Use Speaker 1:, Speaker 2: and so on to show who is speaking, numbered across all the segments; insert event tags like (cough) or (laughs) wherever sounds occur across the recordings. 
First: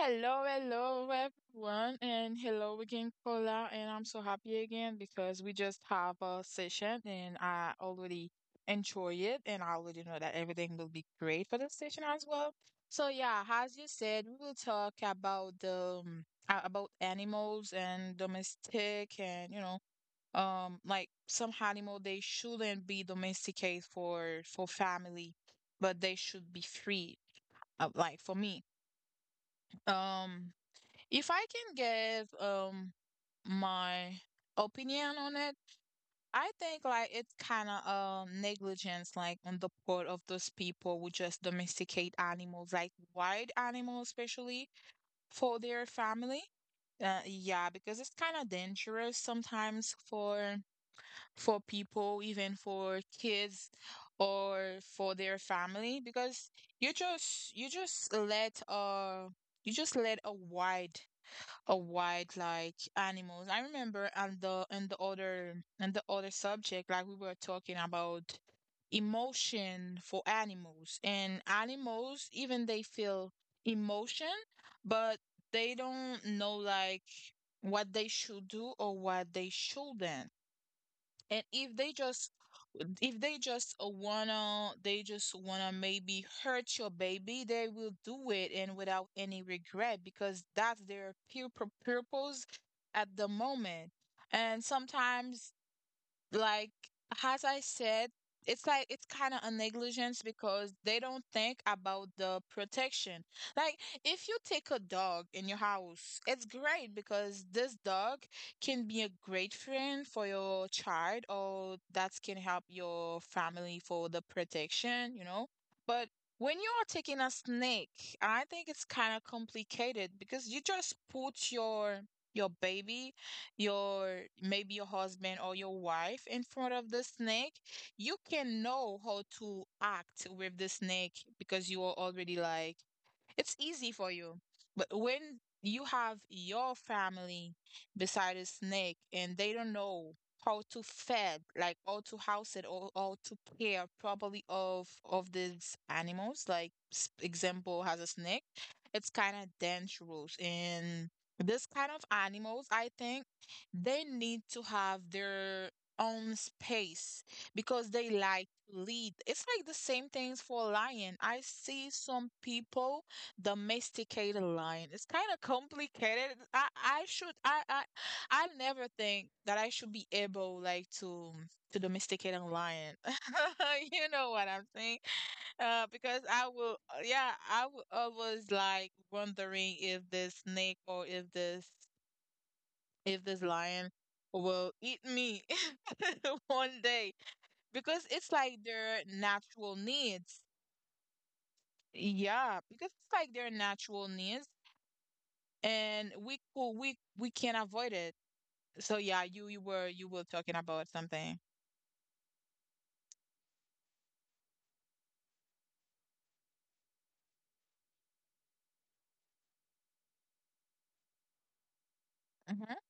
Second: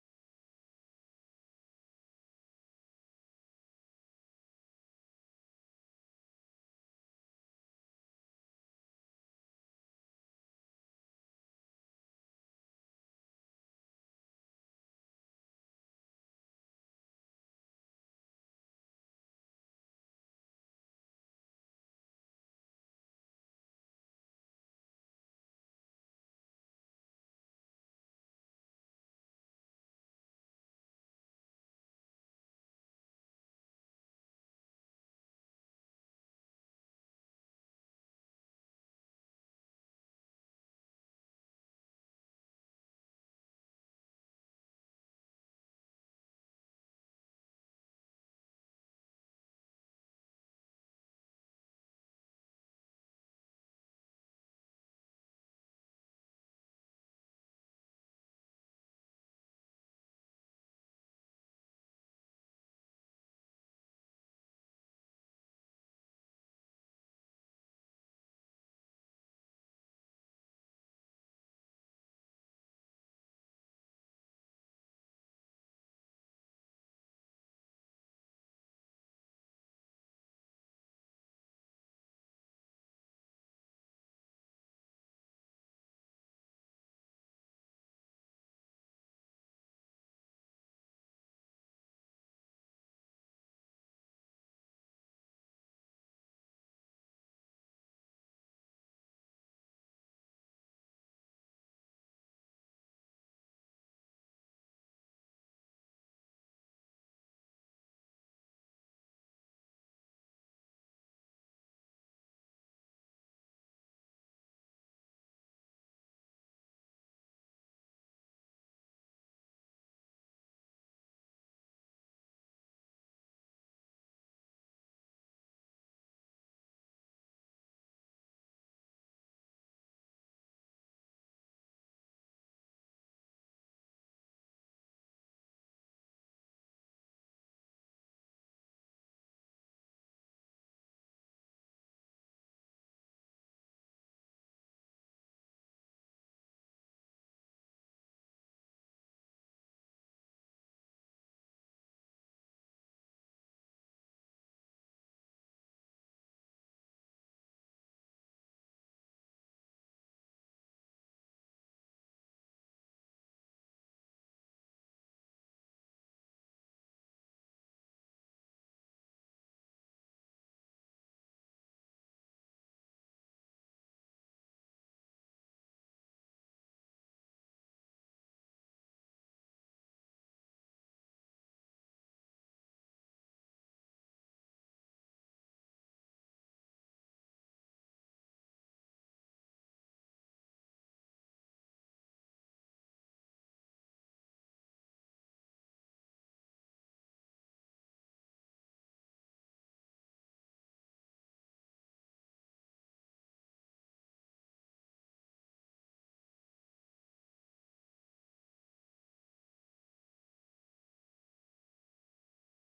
Speaker 1: Hello, hello, everyone, and hello again, Paula. And I'm so happy again because we just have a session, and I already enjoy it, and I already know that everything will be great for the session as well. So yeah, as you said, we will talk about about animals and domestic, and like some animal they shouldn't be domesticated for family, but they should be free. Like for me. Um, if I can give my opinion on it, I think like it's kind of negligence like on the part of those people who just domesticate animals, like wild animals especially for their family. Yeah, because it's kind of dangerous sometimes for people, even for kids or for their family, because you just you just let uh you just let a white like animals. I remember and the other subject like we were talking about emotion for animals, and animals even they feel emotion, but they don't know like what they should do or what they shouldn't. And if they just wanna they just wanna maybe hurt your baby, they will do it and without any regret, because that's their purpose at the moment. And sometimes, like, as I said, it's like it's kind of a negligence because they don't think about the protection. Like, if you take a dog in your house, it's great because this dog can be a great friend for your child, or that can help your family for the protection, you know? But when you are taking a snake, I think it's kind of complicated because you just put your baby, your maybe your husband or your wife in front of the snake. You can know how to act with the snake because you are already like it's easy for you. But when you have your family beside a snake and they don't know how to fed, like how to house it or how to care properly of these animals, like example has a snake, it's kind of dangerous. And this kind of animals, I think they need to have their own space because they like to lead. It's like the same things for lion. I see some people domesticated lion. It's kind of complicated. I never think that I should be able like to domesticate a lion. (laughs) You know what I'm saying? Because I will, yeah, I will always like wondering if this snake or if this lion will eat me (laughs) one day, because it's like their natural needs. Yeah, because it's like their natural needs, and we could we can't avoid it. So yeah, you were talking about something. hmm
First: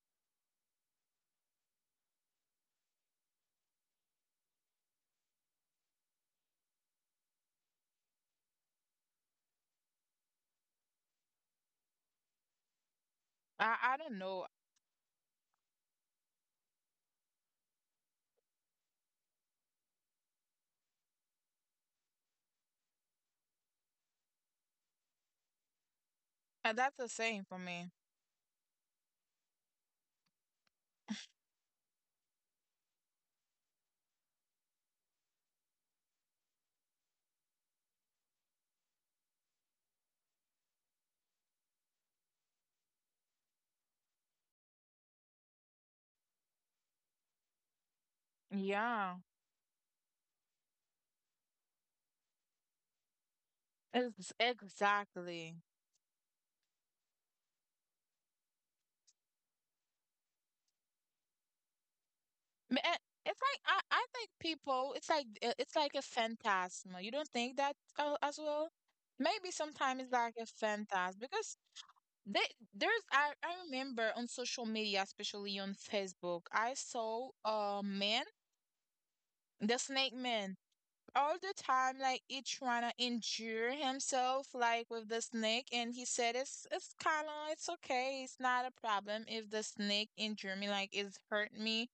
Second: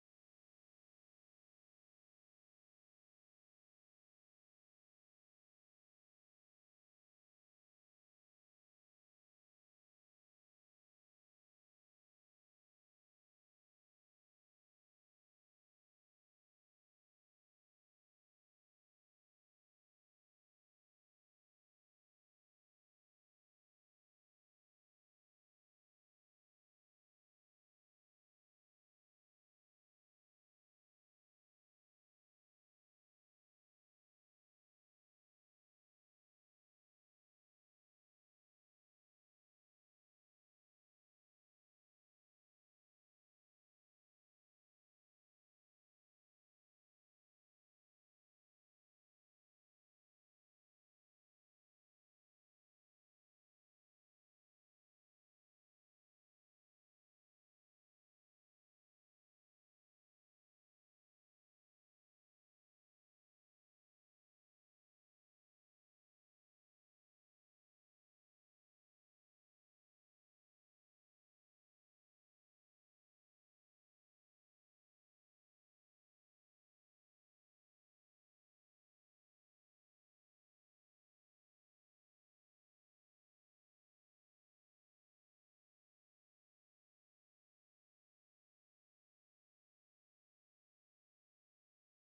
Speaker 1: I don't know. That's the same for me. Yeah, it's exactly. Ma- eh, It's like I think people. It's like a phantasm. You don't think that as well? Maybe sometimes it's like a phantasm because they there's I remember on social media, especially on Facebook, I saw a man, the snake man, all the time, like he trying to injure himself like with the snake, and he said it's kind of it's okay, it's not a problem if the snake injure me, like it's hurt me.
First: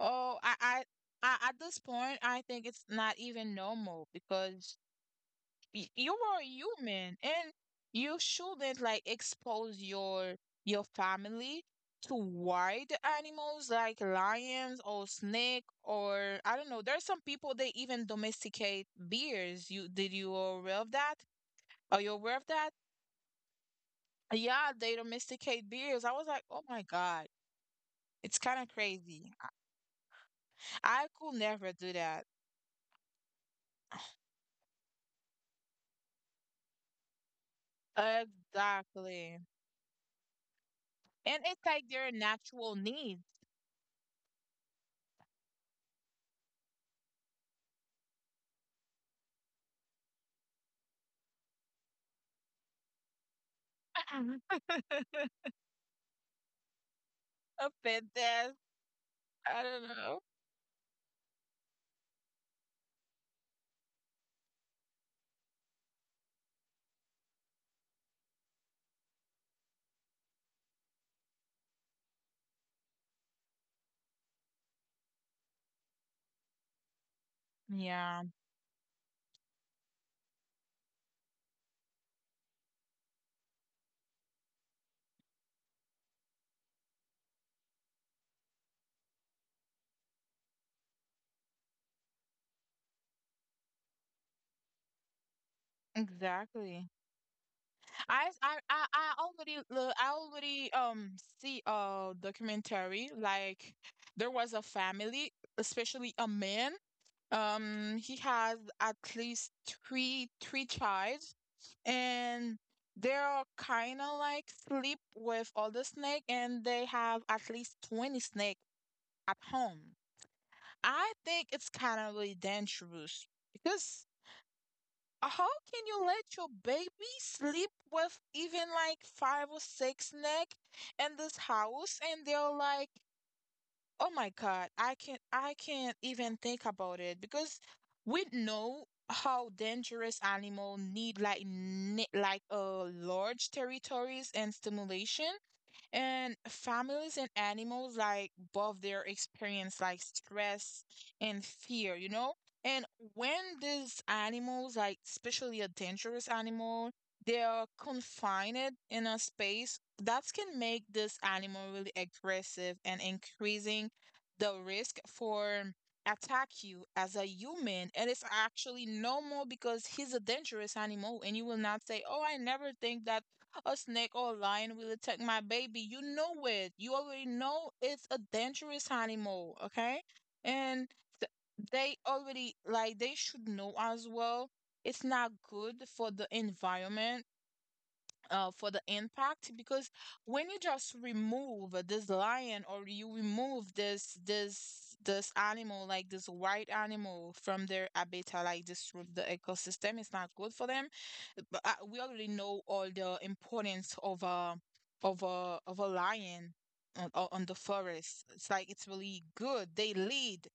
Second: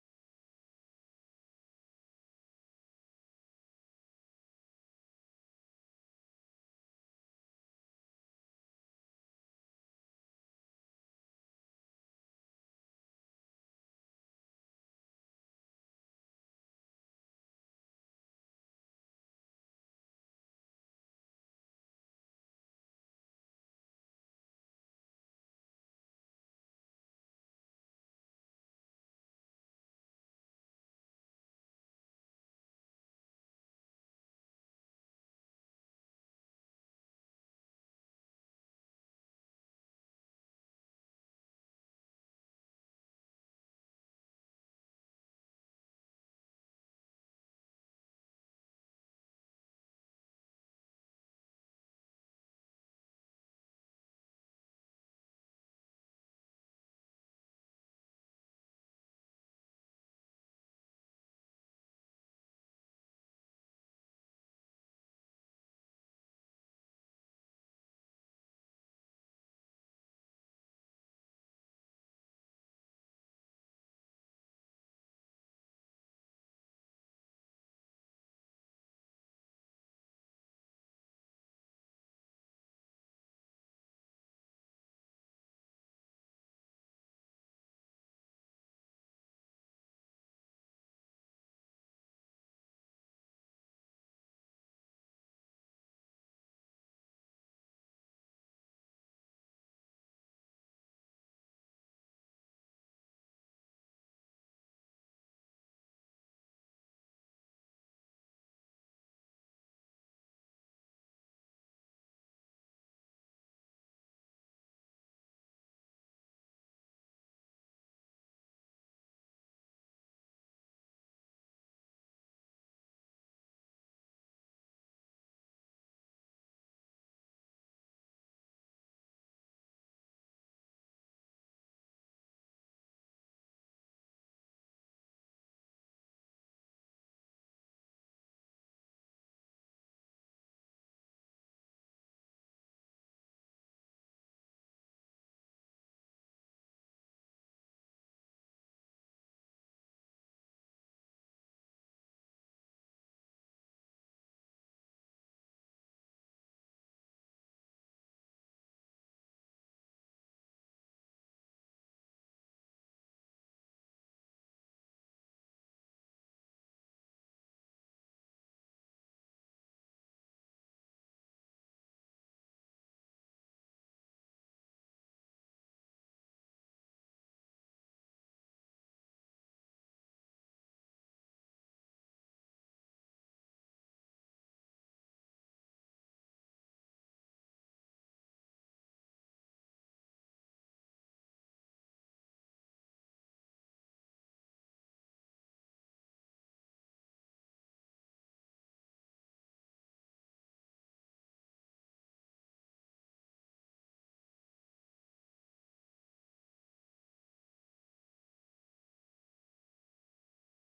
Speaker 1: Oh, I at this point, I think it's not even normal, because you are human, and you shouldn't like expose your family to wild animals like lions or snake or I don't know. There are some people they even domesticate bears. You did you aware of that? Are you aware of that? Yeah, they domesticate bears. I was like, oh my God, it's kind of crazy. I could never do that. Exactly. And it's like their natural need. A pet death. I don't know. Yeah, exactly. I already look, I already see a documentary, like there was a family, especially a man. He has at least three child, and they're kind of like sleep with all the snake, and they have at least 20 snake at home. I think it's kind of really dangerous because how can you let your baby sleep with even like five or six neck in this house? And they're like, oh my God, I can't even think about it, because we know how dangerous animal need like large territories and stimulation, and families and animals like both their experience like stress and fear, you know? And when these animals, like especially a dangerous animal, they are confined in a space, that can make this animal really aggressive and increasing the risk for attack you as a human. And it's actually normal because he's a dangerous animal, and you will not say, "Oh, I never think that." A snake or a lion will attack my baby. You know it. You already know it's a dangerous animal, okay? And th- they already, like, they should know as well. It's not good for the environment, for the impact, because when you just remove this lion, or you remove this animal, like this white animal from their habitat, like disrupt the ecosystem, it's not good for them. But we already know all the importance of a lion on the forest. It's like it's really good, they lead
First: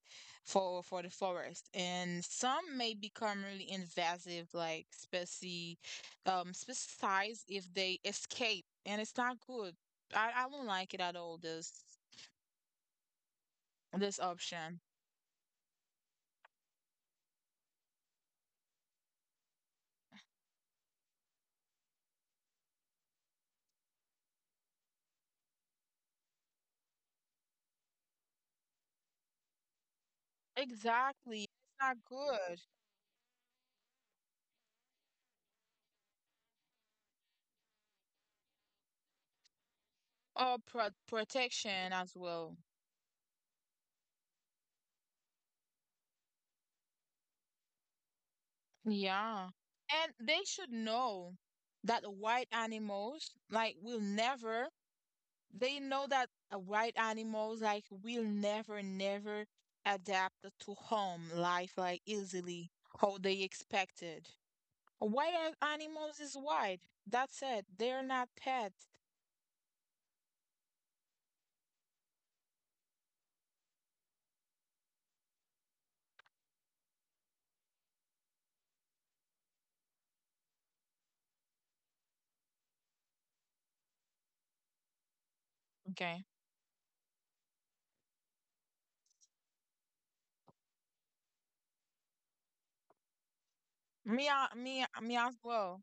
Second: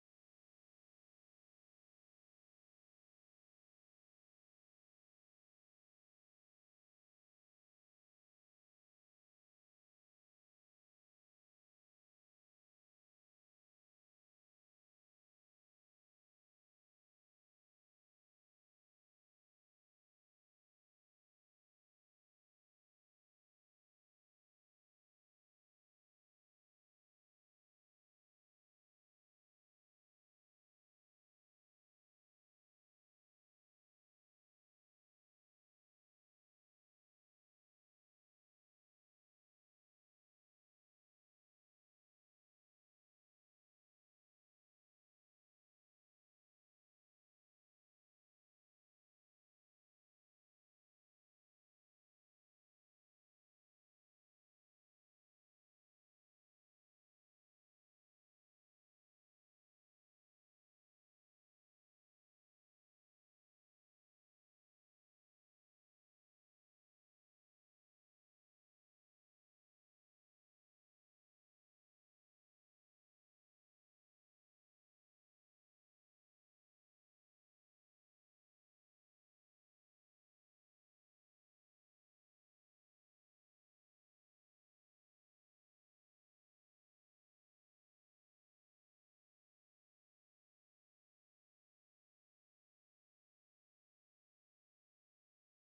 Speaker 1: for the forest, and some may become really invasive like species, um, specifies if they escape, and it's not good. I don't like it at all, this option. Exactly, it's not good. Or protection as well. Yeah, and they should know that white animals like will never, they know that, white animals like will never adapt to home life like easily, how they expected. Wild animals is white. That's it. They're not pets. Okay. Me as well.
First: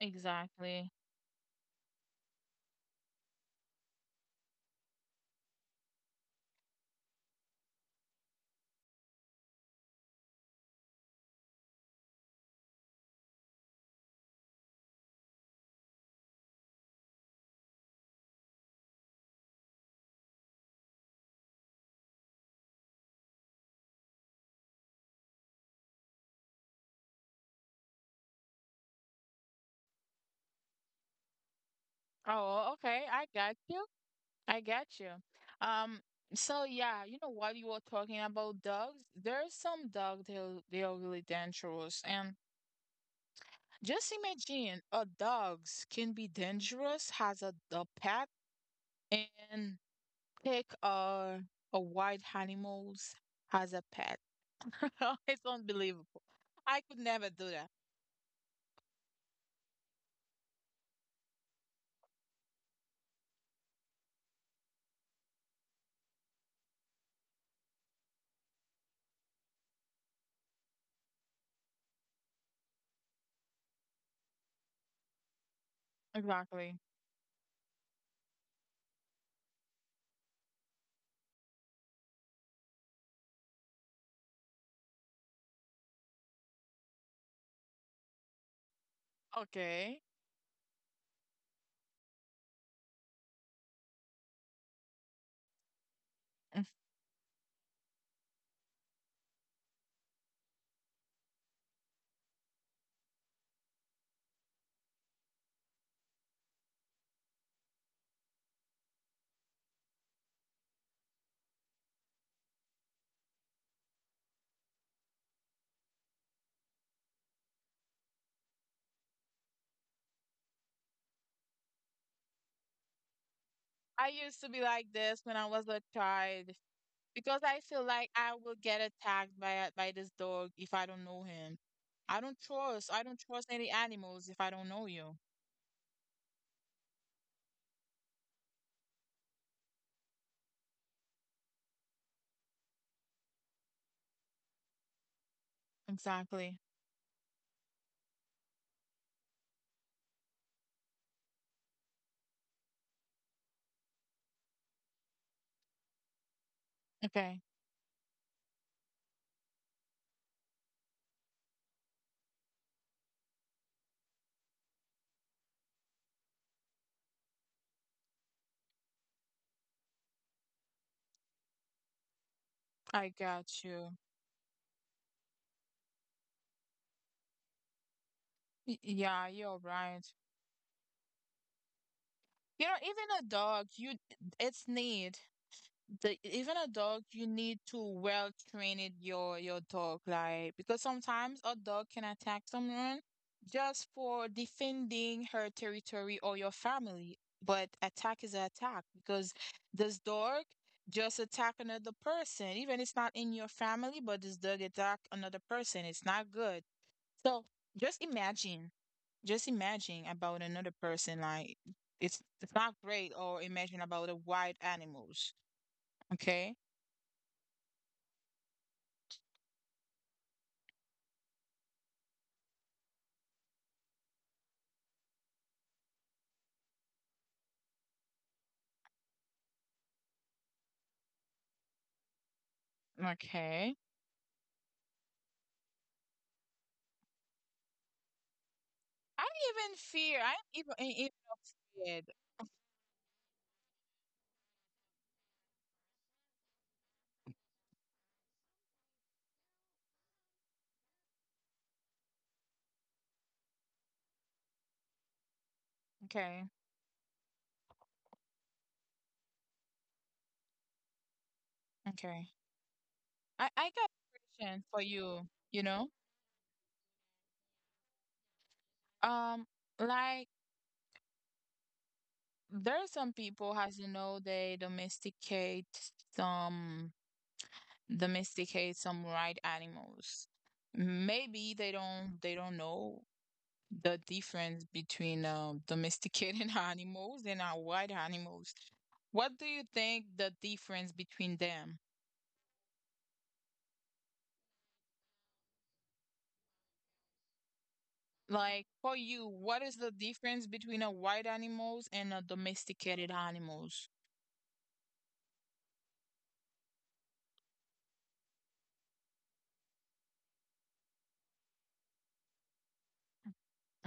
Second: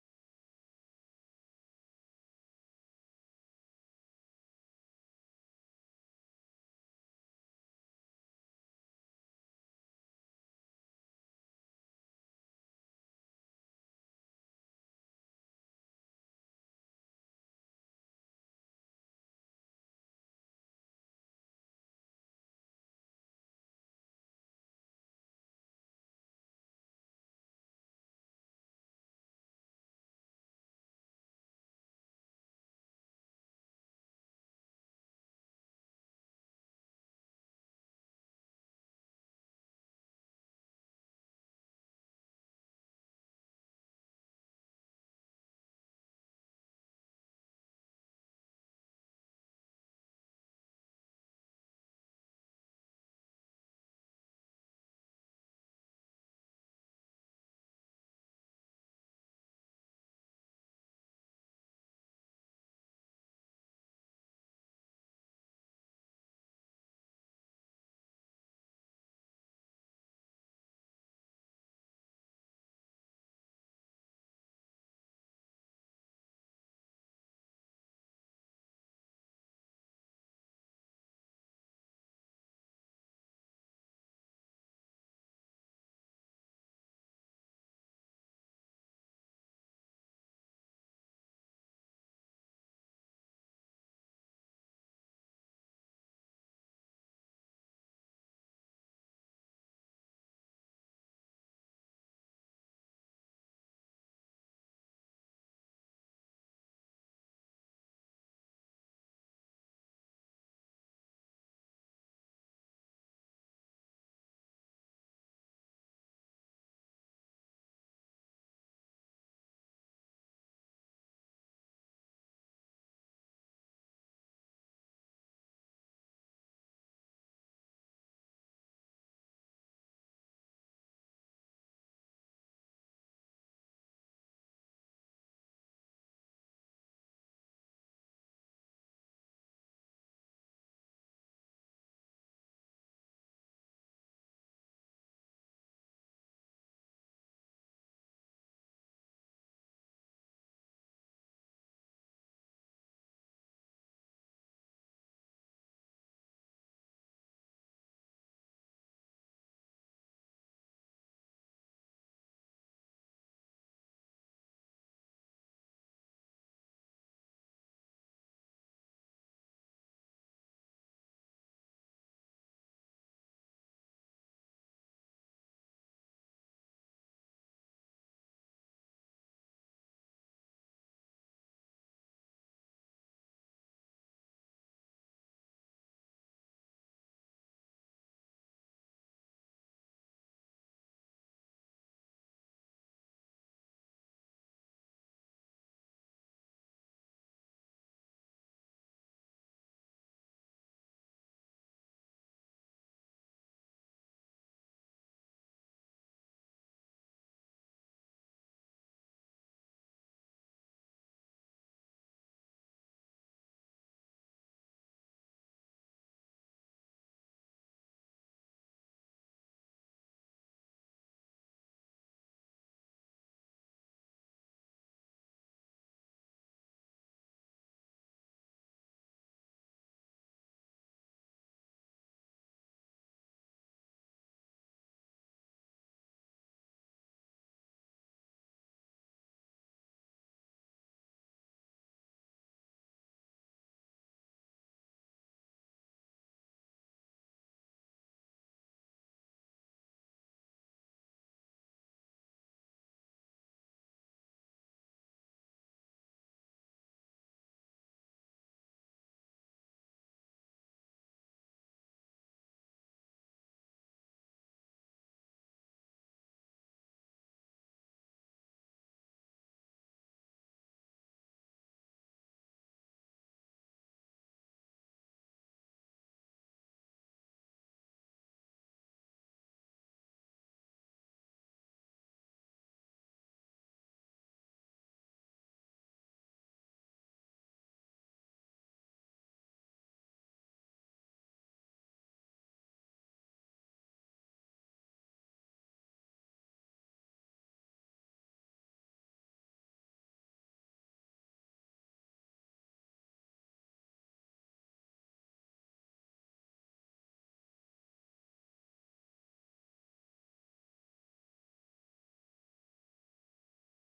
Speaker 1: Exactly. Oh, okay. I got you. I got you. Um, so yeah, you know what you were talking about dogs? There's some dogs they're really dangerous. And just imagine a dogs can be dangerous as a dog pet, and take a wild animals as a pet. (laughs) It's unbelievable. I could never do that. Exactly. Okay. Mm. I used to be like this when I was a child, because I feel like I will get attacked by by this dog if I don't know him. I don't trust. I don't trust any animals if I don't know you. Exactly. Okay. I got you. Yeah, you're right. You know, even a dog, you its need. The Even a dog, you need to well train it, your dog, like, because sometimes a dog can attack someone just for defending her territory or your family, but attack is an attack, because this dog just attack another person, even it's not in your family, but this dog attack another person, it's not good. So just imagine, just imagine about another person, like, it's not great. Or imagine about the wild animals. Okay. Okay. I even fear. I'm even afraid. Okay. Okay. I got a question for you, you know? Um, like, there are some people, as you know, they domesticate some, domesticate some wild animals. Maybe they don't know the difference between domesticated (laughs) animals and wild animals. What do you think the difference between them? Like, for you, what is the difference between a wild animals and a domesticated animals?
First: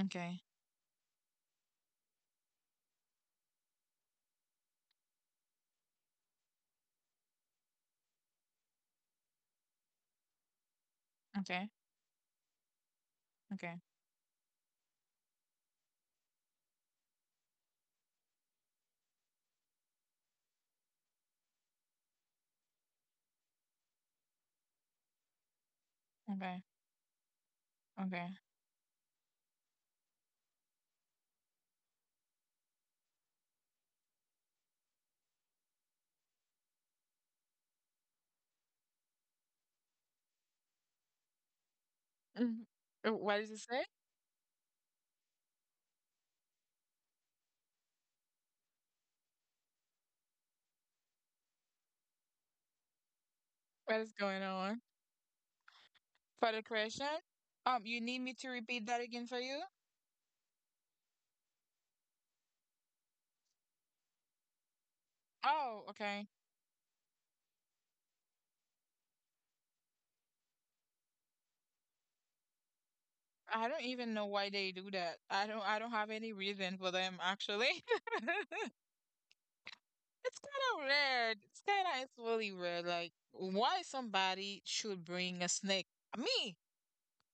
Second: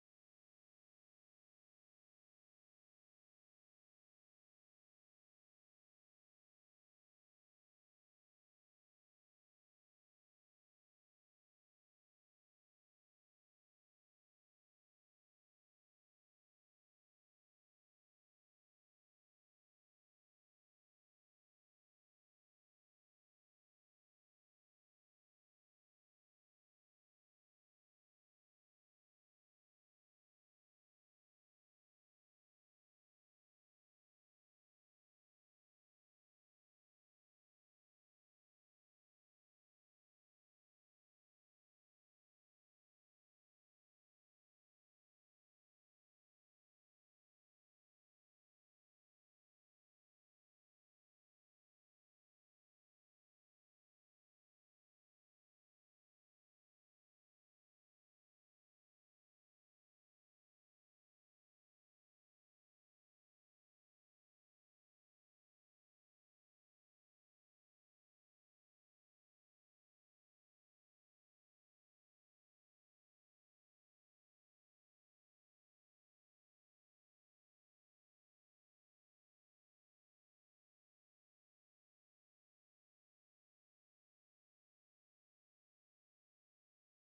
Speaker 1: Okay, okay, okay, okay, okay. Mhm. What does it say? What is going on? For the question, you need me to repeat that again for you? Oh, okay. I don't even know why they do that. I don't. I don't have any reason for them actually. (laughs) It's kind of rare. It's kind of. It's really rare. Like, why somebody should bring a snake? Me.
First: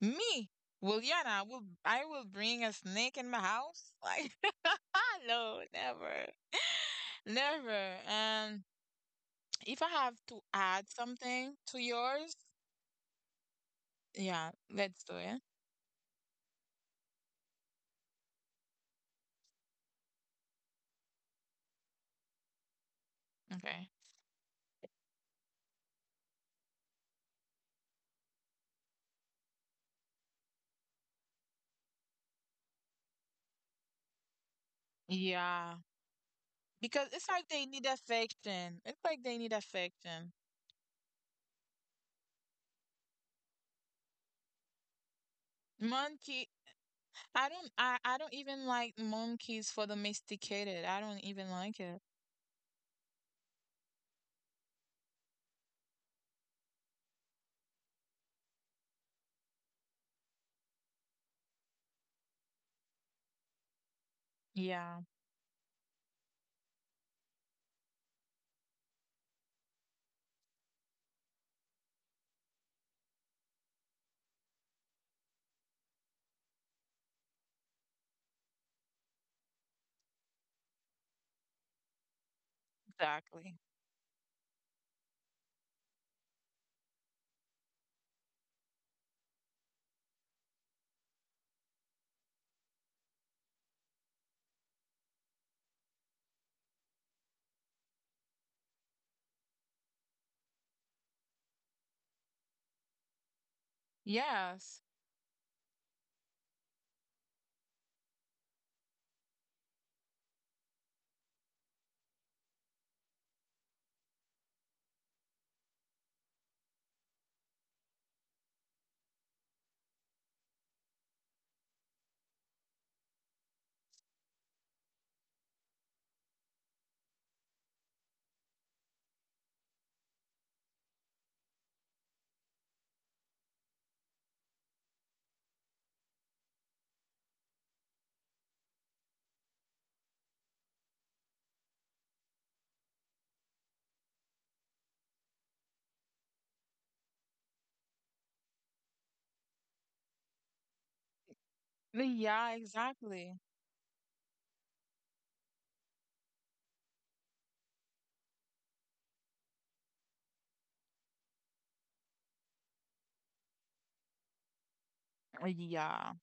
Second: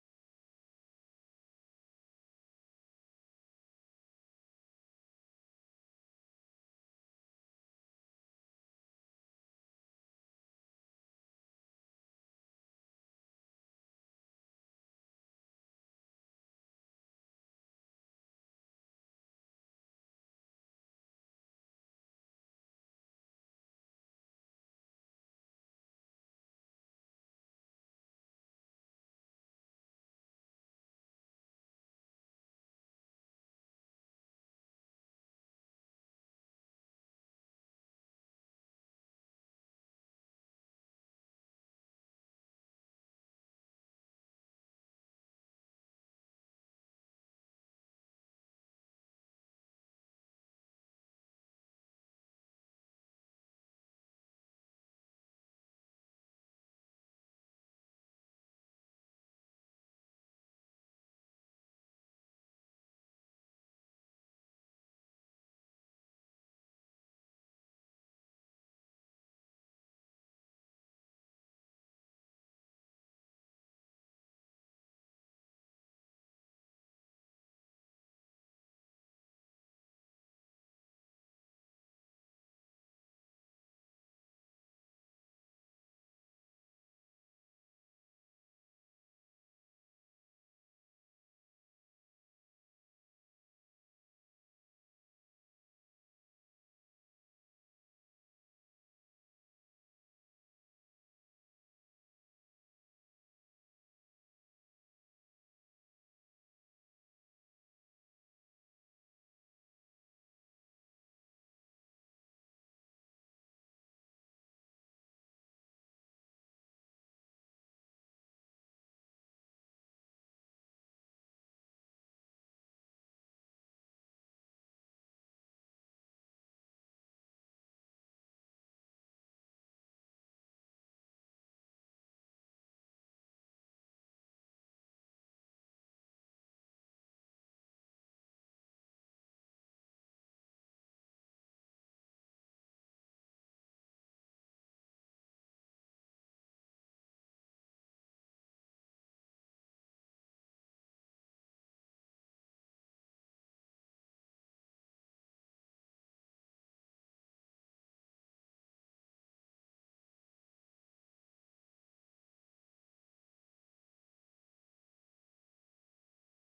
Speaker 1: Me, Williana, will bring a snake in my house. Like, (laughs) no, never, (laughs) never. And if I have to add something to yours, yeah, let's do it. Okay. Yeah, because it's like they need affection. It's like they need affection. Monkey, I don't even like monkeys for domesticated. I don't even like it. Yeah, exactly. Yes. Yeah, exactly. Yeah.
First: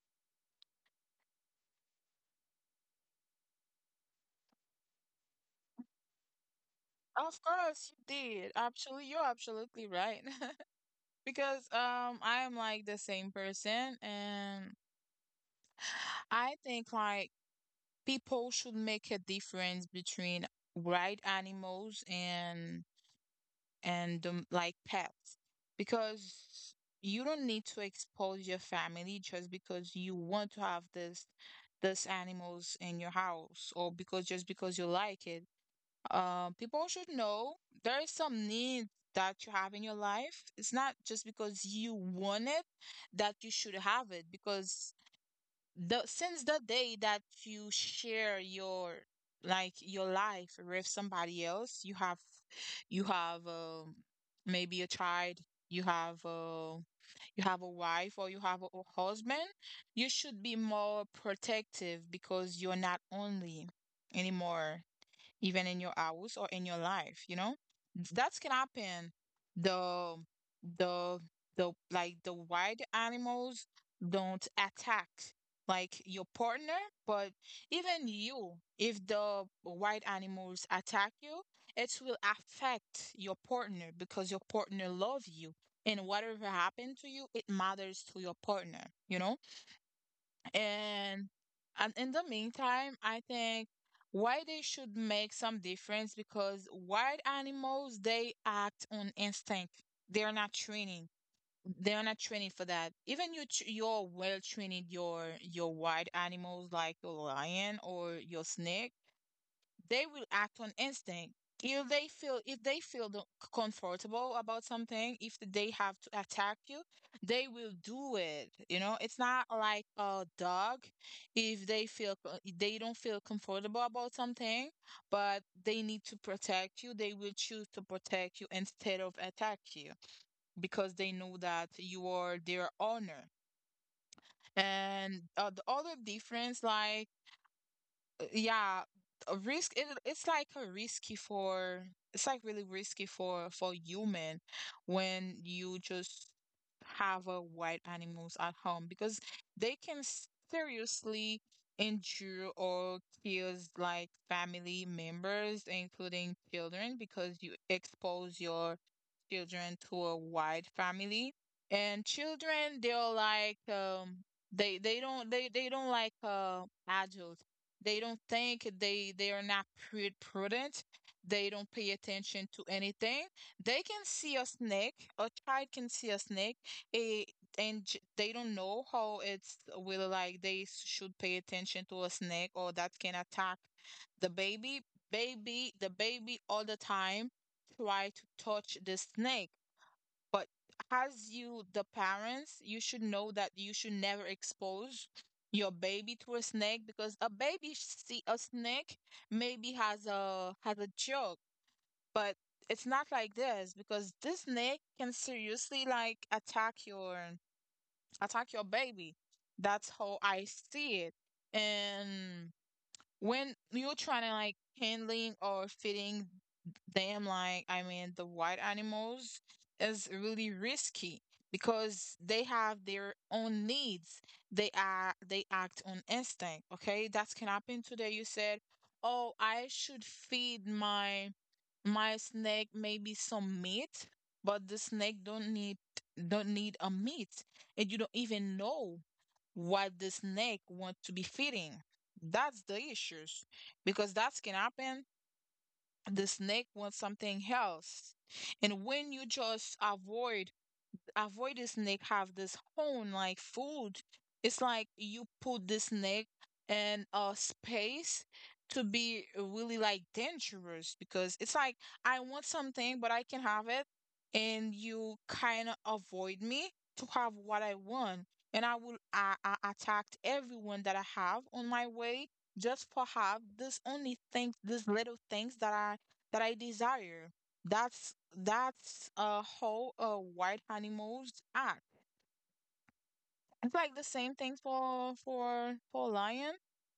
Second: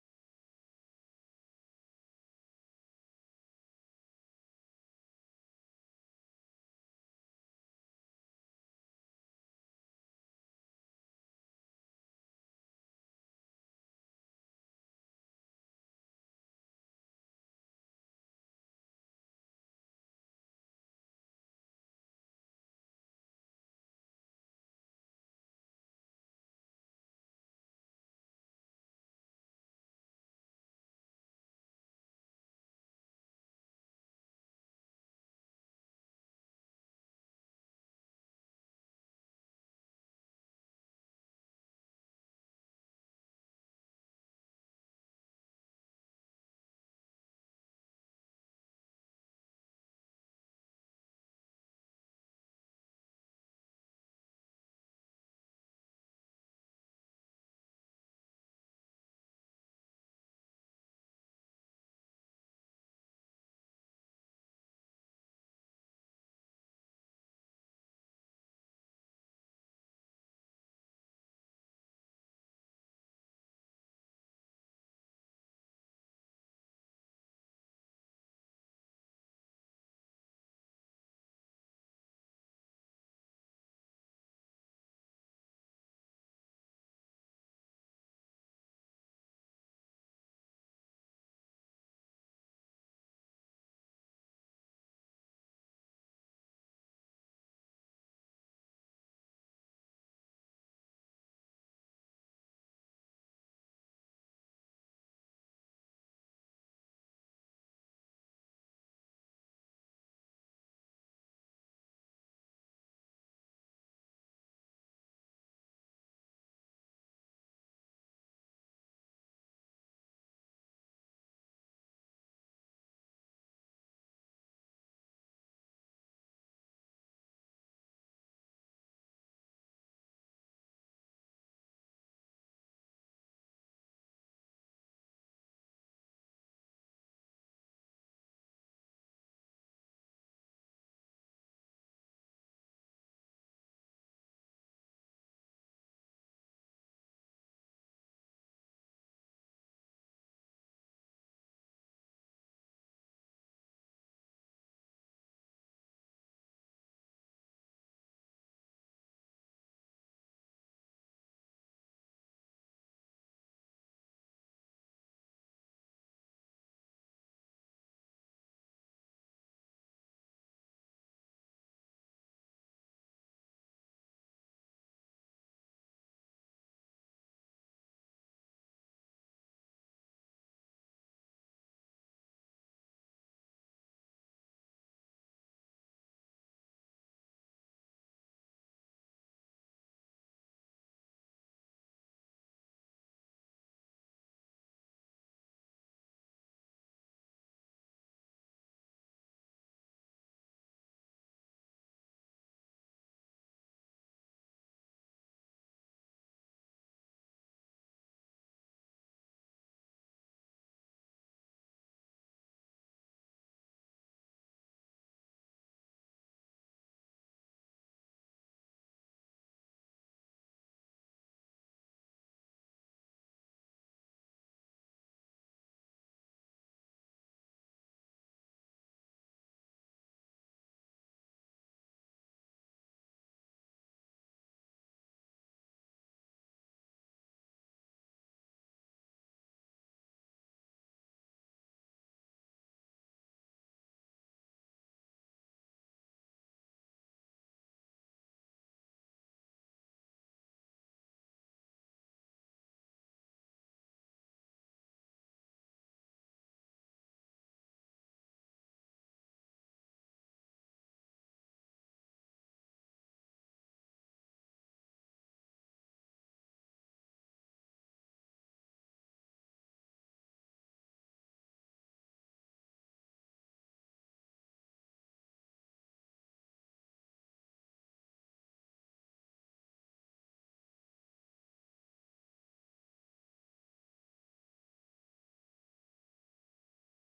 Speaker 1: Of course, you did. Absolutely, you're absolutely right. (laughs) Because I am like the same person, and I think like people should make a difference between wild animals and like pets, because you don't need to expose your family just because you want to have this animals in your house, or because, just because you like it. People should know there is some need that you have in your life. It's not just because you want it that you should have it, because the since the day that you share your your life with somebody else, you have maybe a child, you have uh, you have a wife or you have a husband, you should be more protective because you're not only anymore, even in your house or in your life, you know? That's can happen. The the the wild animals don't attack like your partner, but even you, if the wild animals attack you, it will affect your partner because your partner love you, and whatever happened to you, it matters to your partner, you know? And and in the meantime, I think why they should make some difference, because wild animals, they act on instinct. They're not training. They're not training for that. Even you your well trained your wild animals, like your lion or your snake, they will act on instinct. If they feel comfortable about something, if they have to attack you, they will do it. You know, it's not like a dog. If they feel they don't feel comfortable about something, but they need to protect you, they will choose to protect you instead of attack you, because they know that you are their owner. And the other difference, like uh, yeah a risk it's like a risky for, it's like really risky for human when you just have a wild animals at home, because they can seriously injure or kills like family members, including children, because you expose your children to a wide family. And children, they're like they they don't like adults. They don't think, they are not prudent. They don't pay attention to anything. They can see a snake. A child can see a snake, a, and they don't know how it's will, like they should pay attention to a snake or that can attack the baby. The baby all the time try to touch the snake, but as you, the parents, you should know that you should never expose your baby to a snake, because a baby see a snake, maybe has a joke, but it's not like this, because this snake can seriously like attack your baby. That's how I see it. And when you're trying to like handling or feeding them, like I mean the white animals, is really risky because they have their own needs. They are, they act on instinct. Okay, that can happen. Today you said, oh, I should feed my snake maybe some meat, but the snake don't need a meat, and you don't even know what the snake want to be feeding. That's the issues, because that can happen. The snake wants something else, and when you just avoid this snake have this horn like food. It's like you put this snake in a space to be really like dangerous, because it's like I want something but I can have it, and you kind of avoid me to have what I want. And I will I attacked everyone that I have on my way just for have this only thing, this little things that I desire. That's a whole white animals act. It's like the same thing for for lion.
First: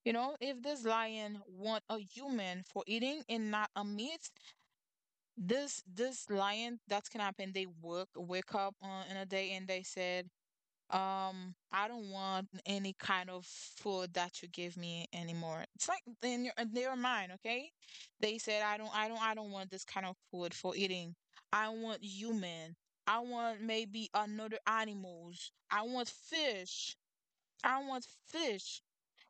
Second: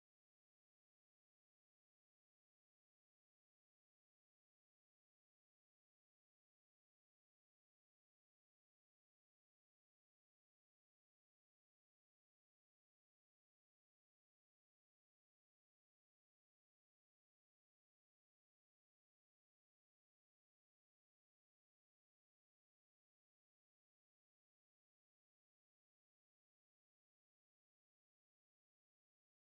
Speaker 1: You know, if this lion want a human for eating and not a meat, this lion, that's can happen. They work wake up on in a day and they said, I don't want any kind of food that you give me anymore. It's like in your in their mind, okay? They said I don't I don't want this kind of food for eating. I want human. I want maybe another animals. I want fish. I want fish.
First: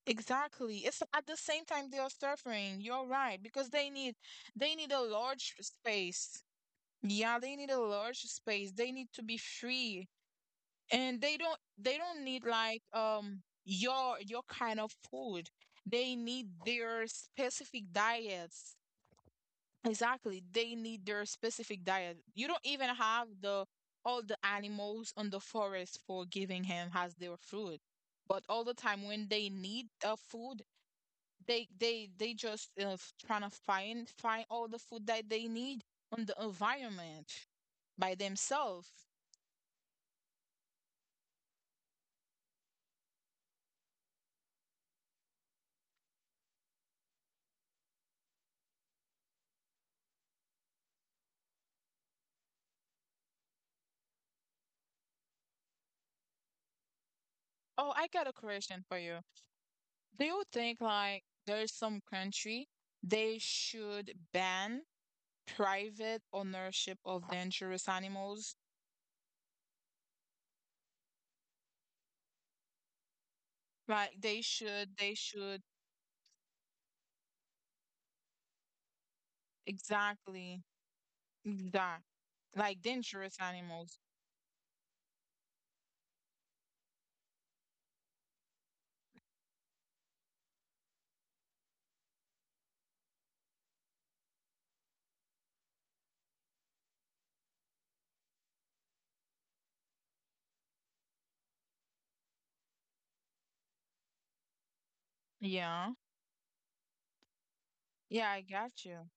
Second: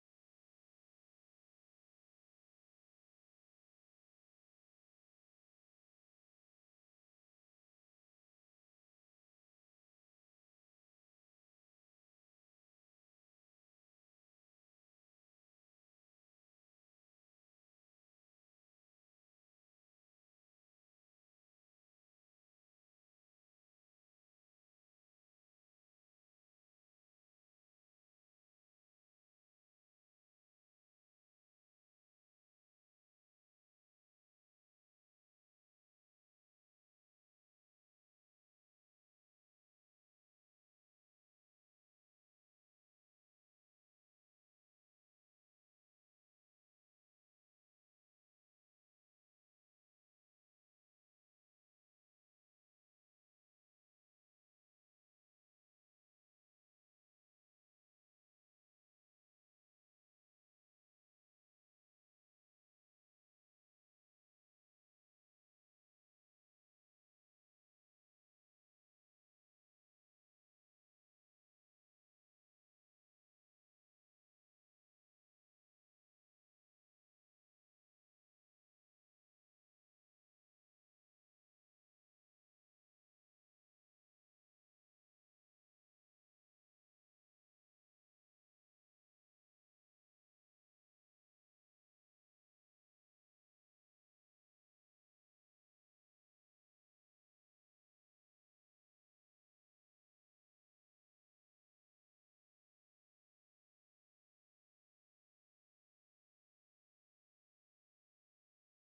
Speaker 1: Exactly. It's at the same time they are suffering. You're right, because they need a large space. Yeah, they need a large space. They need to be free, and they don't need like your kind of food, they need their specific diets. Exactly, they need their specific diet. You don't even have the all the animals on the forest for giving him as their food. But all the time when they need food, they they just trying to find all the food that they need on the environment by themselves. Oh, I got a question for you. Do you think like there's some country they should ban private ownership of dangerous animals? Like they should, they should, exactly, exact, like dangerous animals. Yeah, yeah, I got you.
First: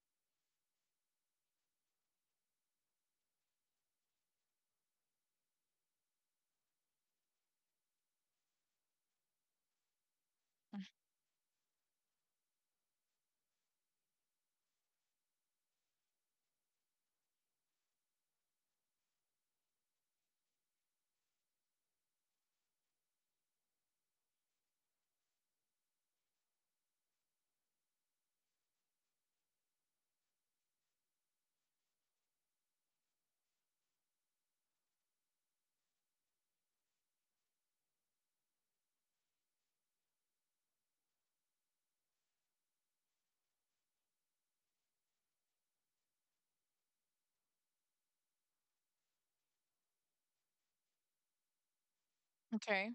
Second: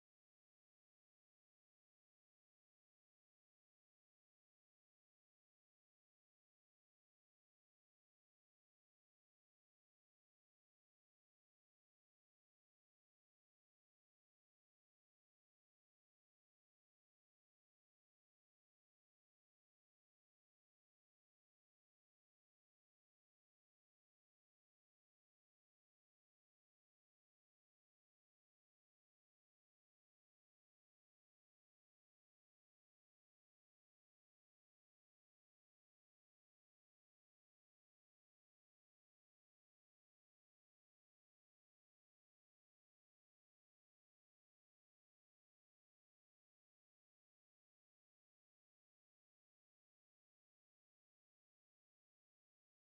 Speaker 1: Okay,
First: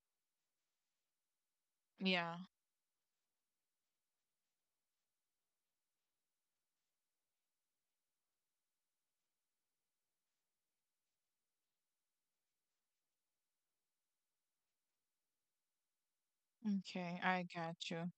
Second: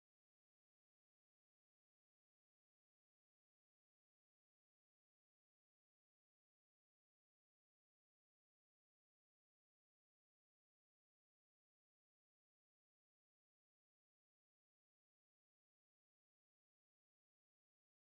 Speaker 1: yeah, okay, I got you.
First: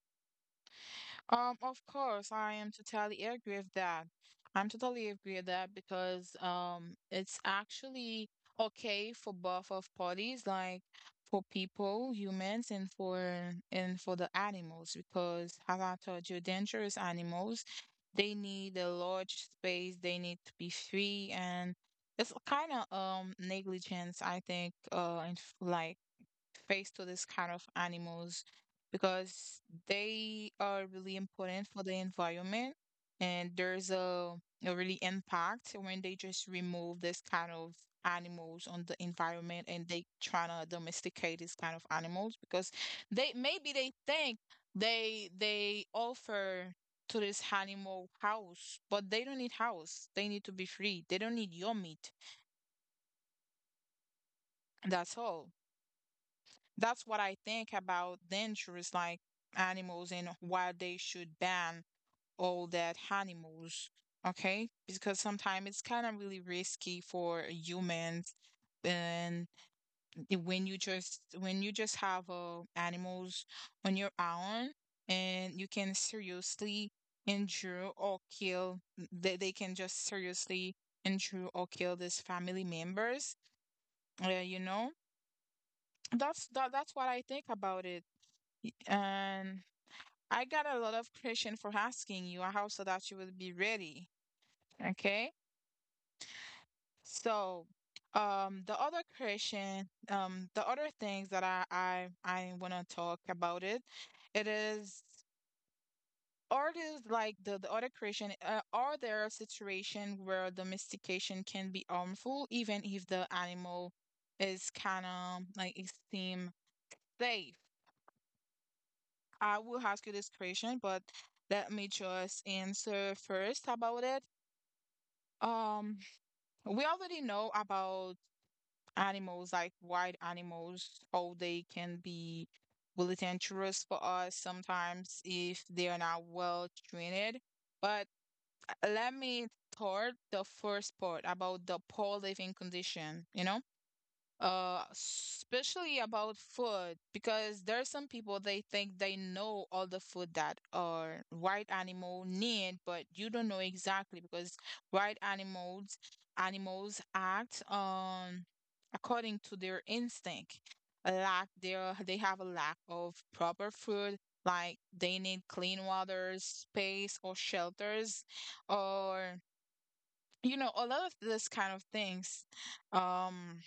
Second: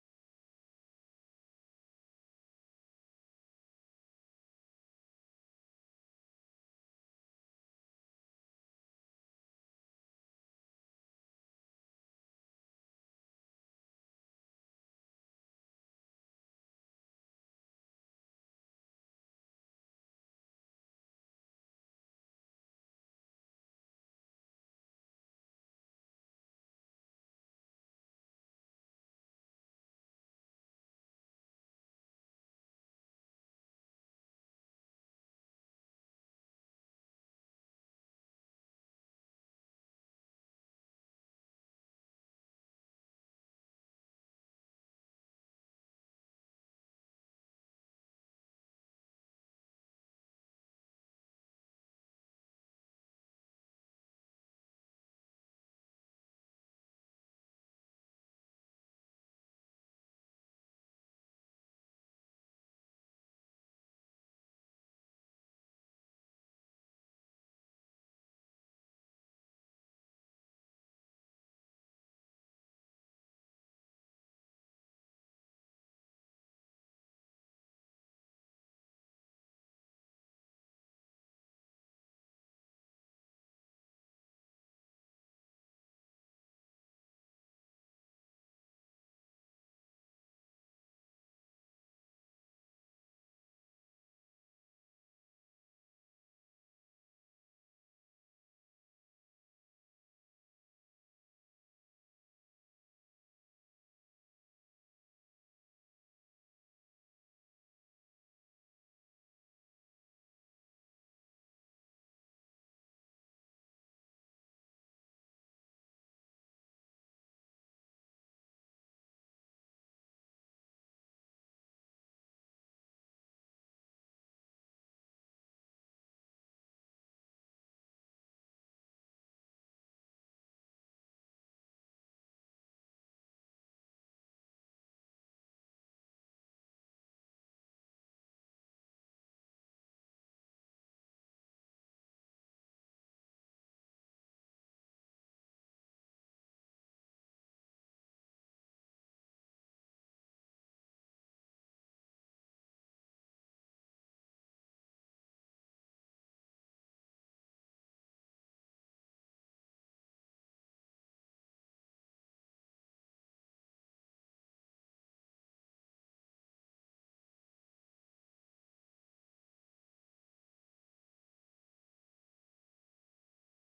Speaker 1: Of course, I am totally agree with that. I'm totally agree with that because it's actually okay for both of parties, like for people, humans, and for the animals, because as I told you, dangerous animals, they need a large space, they need to be free, and it's kind of negligence, I think, in, like face to this kind of animals, because they are really important for the environment. And there's a really impact when they just remove this kind of animals on the environment, and they trying to domesticate these kind of animals, because they maybe they think they offer to this animal house, but they don't need house, they need to be free, they don't need your meat. That's all. That's what I think about dangerous like animals, and why they should ban all that animals. Okay? Because sometimes it's kind of really risky for humans. And when you just have animals on your own, and you can seriously injure or kill, they can just seriously injure or kill these family members, you know. That's what I think about it. And I got a lot of question for asking you. I hope so that you will be ready. Okay. So, the other question, the other things that I want to talk about it, it is, are there like the other question? Are there situations where domestication can be harmful, even if the animal is kind of like it seem safe? I will ask you this question, but let me just answer first about it. Um, we already know about animals, like wild animals, how they can be really dangerous for us sometimes if they are not well trained. But let me start the first part about the poor living condition, you know? Especially about food, because there are some people they think they know all the food that are white animal need, but you don't know exactly, because white animals, animals act according to their instinct. A lack, there they have a lack of proper food, like they need clean water space or shelters, or you know, a lot of this kind of things. um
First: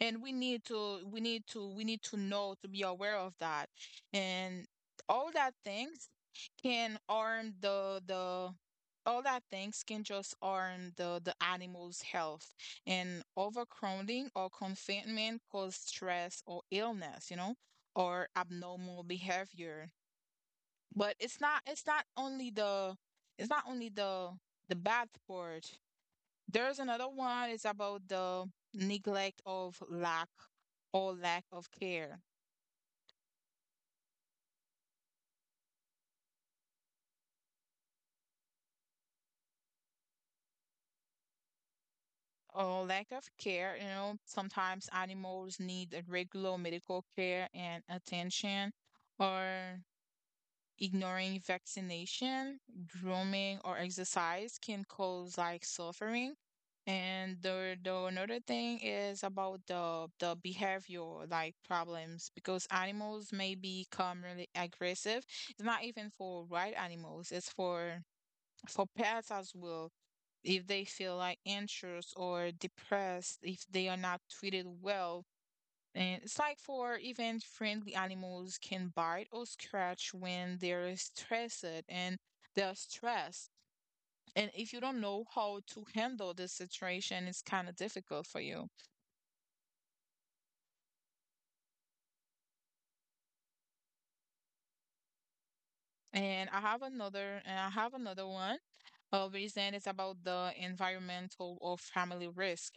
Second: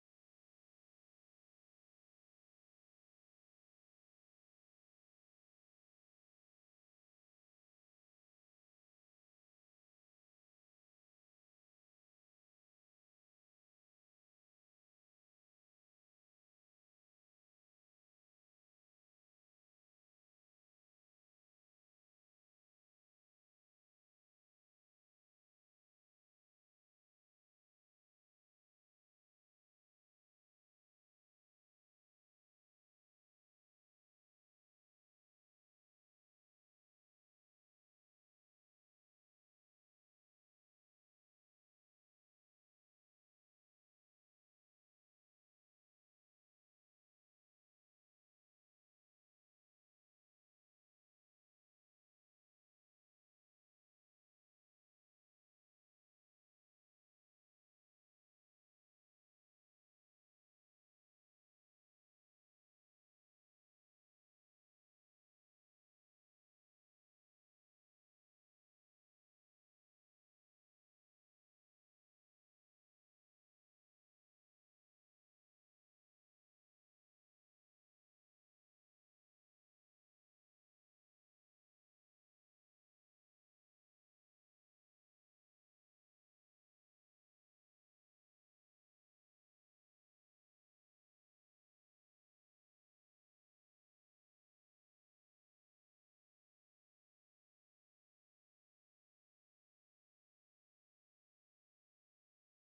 Speaker 1: and we need to know to be aware of that, and all that things can harm the all that things can just harm the animal's health. And overcrowding or confinement cause stress or illness, you know, or abnormal behavior. But it's not only the the bad part. There's another one, it's about the neglect of lack, or lack of care. Or lack of care, you know, sometimes animals need a regular medical care and attention, or ignoring vaccination, grooming, or exercise can cause like suffering. And the another thing is about the behavior like problems, because animals may become really aggressive. It's not even for wild animals, it's for pets as well. If they feel like anxious or depressed, if they are not treated well, and it's like for even friendly animals can bite or scratch when they're stressed. And if you don't know how to handle this situation, it's kind of difficult for you. And I have another one. Reason is about the environmental or family risk,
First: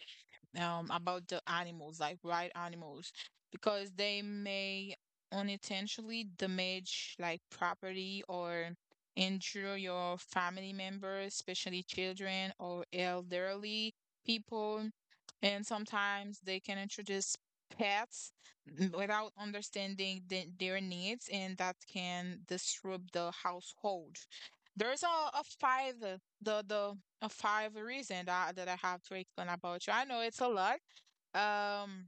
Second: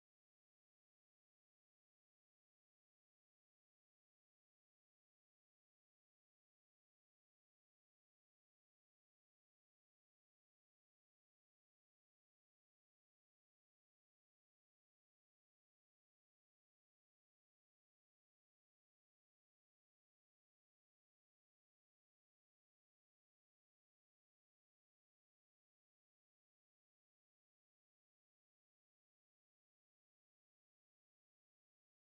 Speaker 1: about the animals, like wild animals, because they may unintentionally damage like property or injure your family members, especially children or elderly people. And sometimes they can introduce pets without understanding their needs, and that can disrupt the household. There's a five the a five reason that I have to explain about you. I know it's a lot, um,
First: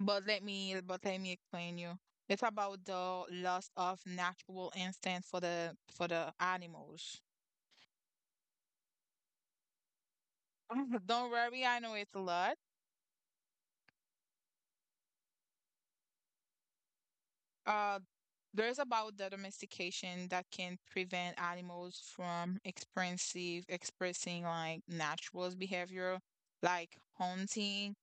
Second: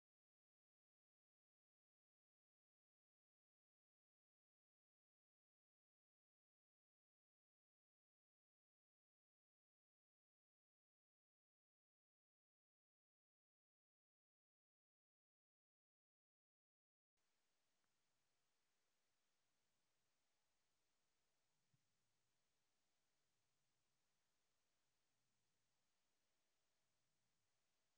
Speaker 1: but let me explain you. It's about the loss of natural instinct for the animals. (laughs) Don't worry, I know it's a lot. Uh, There's about the domestication that can prevent animals from experiencing expressing like natural behavior, like hunting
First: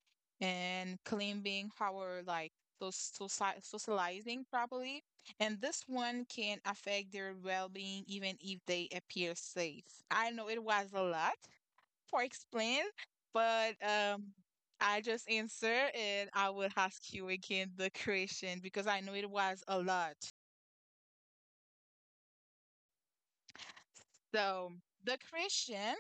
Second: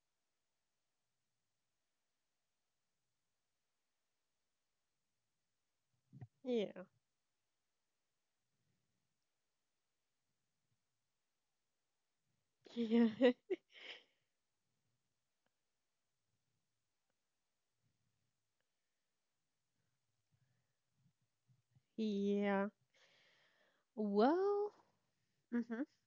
Speaker 1: and climbing, our like those socializing properly. And this one can
Speaker 2: Yeah.
Speaker 1: affect their well-being even if they appear safe. I know it was a lot for explain,
Speaker 2: Yeah. (laughs)
Speaker 1: but I just answer and I will ask you again the question because I know it was a lot.
Speaker 2: Yeah. Well,
Speaker 1: So the
Speaker 2: hmm
Speaker 1: Christian,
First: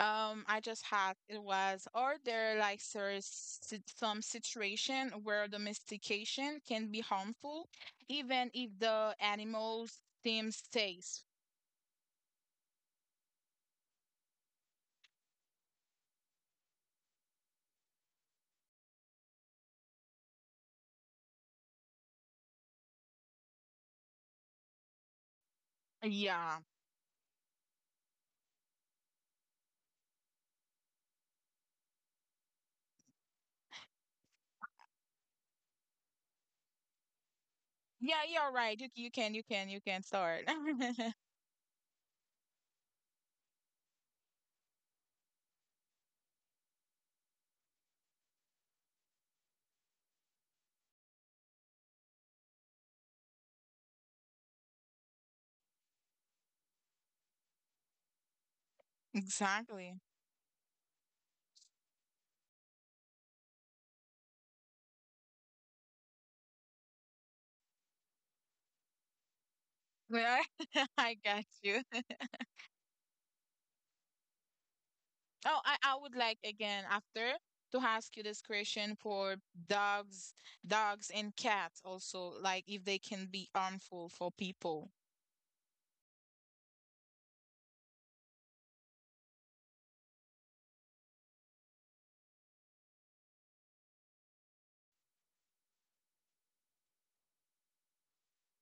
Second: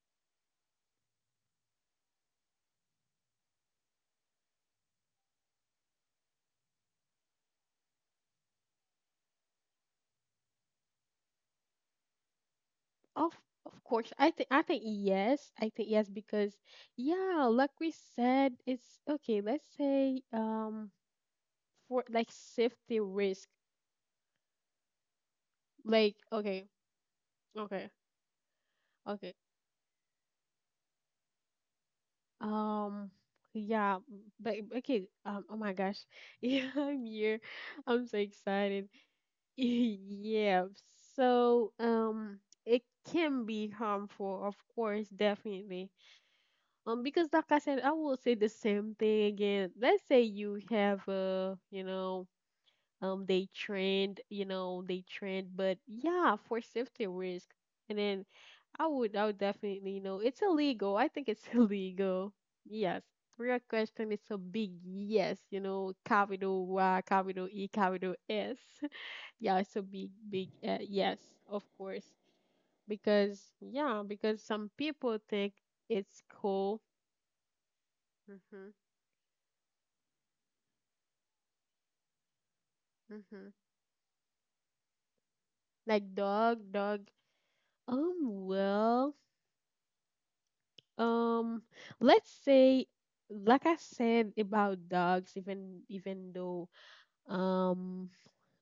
Speaker 1: I just had it was, are there like some situation where domestication can be harmful, even if the animals seem safe?
Speaker 2: Of of course. I think yes. I think yes because yeah, like we said, it's okay, let's say for like safety risk. Like
Speaker 1: Yeah,
Speaker 2: okay, okay, okay. Um yeah, but okay, oh my gosh. (laughs) Yeah, I'm here. I'm
Speaker 1: yeah,
Speaker 2: so
Speaker 1: you're right. You
Speaker 2: excited.
Speaker 1: you can you
Speaker 2: (laughs)
Speaker 1: can you can start.
Speaker 2: Yeah.
Speaker 1: (laughs)
Speaker 2: So, it can be harmful, of course, definitely. Because like I said, I will say the same thing again. Let's say you have a, you know, they trend, they trend, but yeah, for safety risk. And then I would definitely,
Speaker 1: Exactly.
Speaker 2: you know, it's illegal. I think it's (laughs) illegal. Yes. Real question is a big yes, you know, capital Y, capital E, capital S. (laughs) Yeah, it's a big,
Speaker 1: Yeah,
Speaker 2: big
Speaker 1: (laughs) I
Speaker 2: yes,
Speaker 1: got
Speaker 2: of
Speaker 1: you.
Speaker 2: course. Because, yeah, because some people think
Speaker 1: Oh, I would
Speaker 2: it's
Speaker 1: like
Speaker 2: cool.
Speaker 1: again after to ask you this
Speaker 2: Mhm.
Speaker 1: question for dogs, dogs and cats also, like if they can
Speaker 2: Mm-hmm.
Speaker 1: be harmful for people.
Speaker 2: Like dog. Well, um, let's say, like I said about dogs, even though um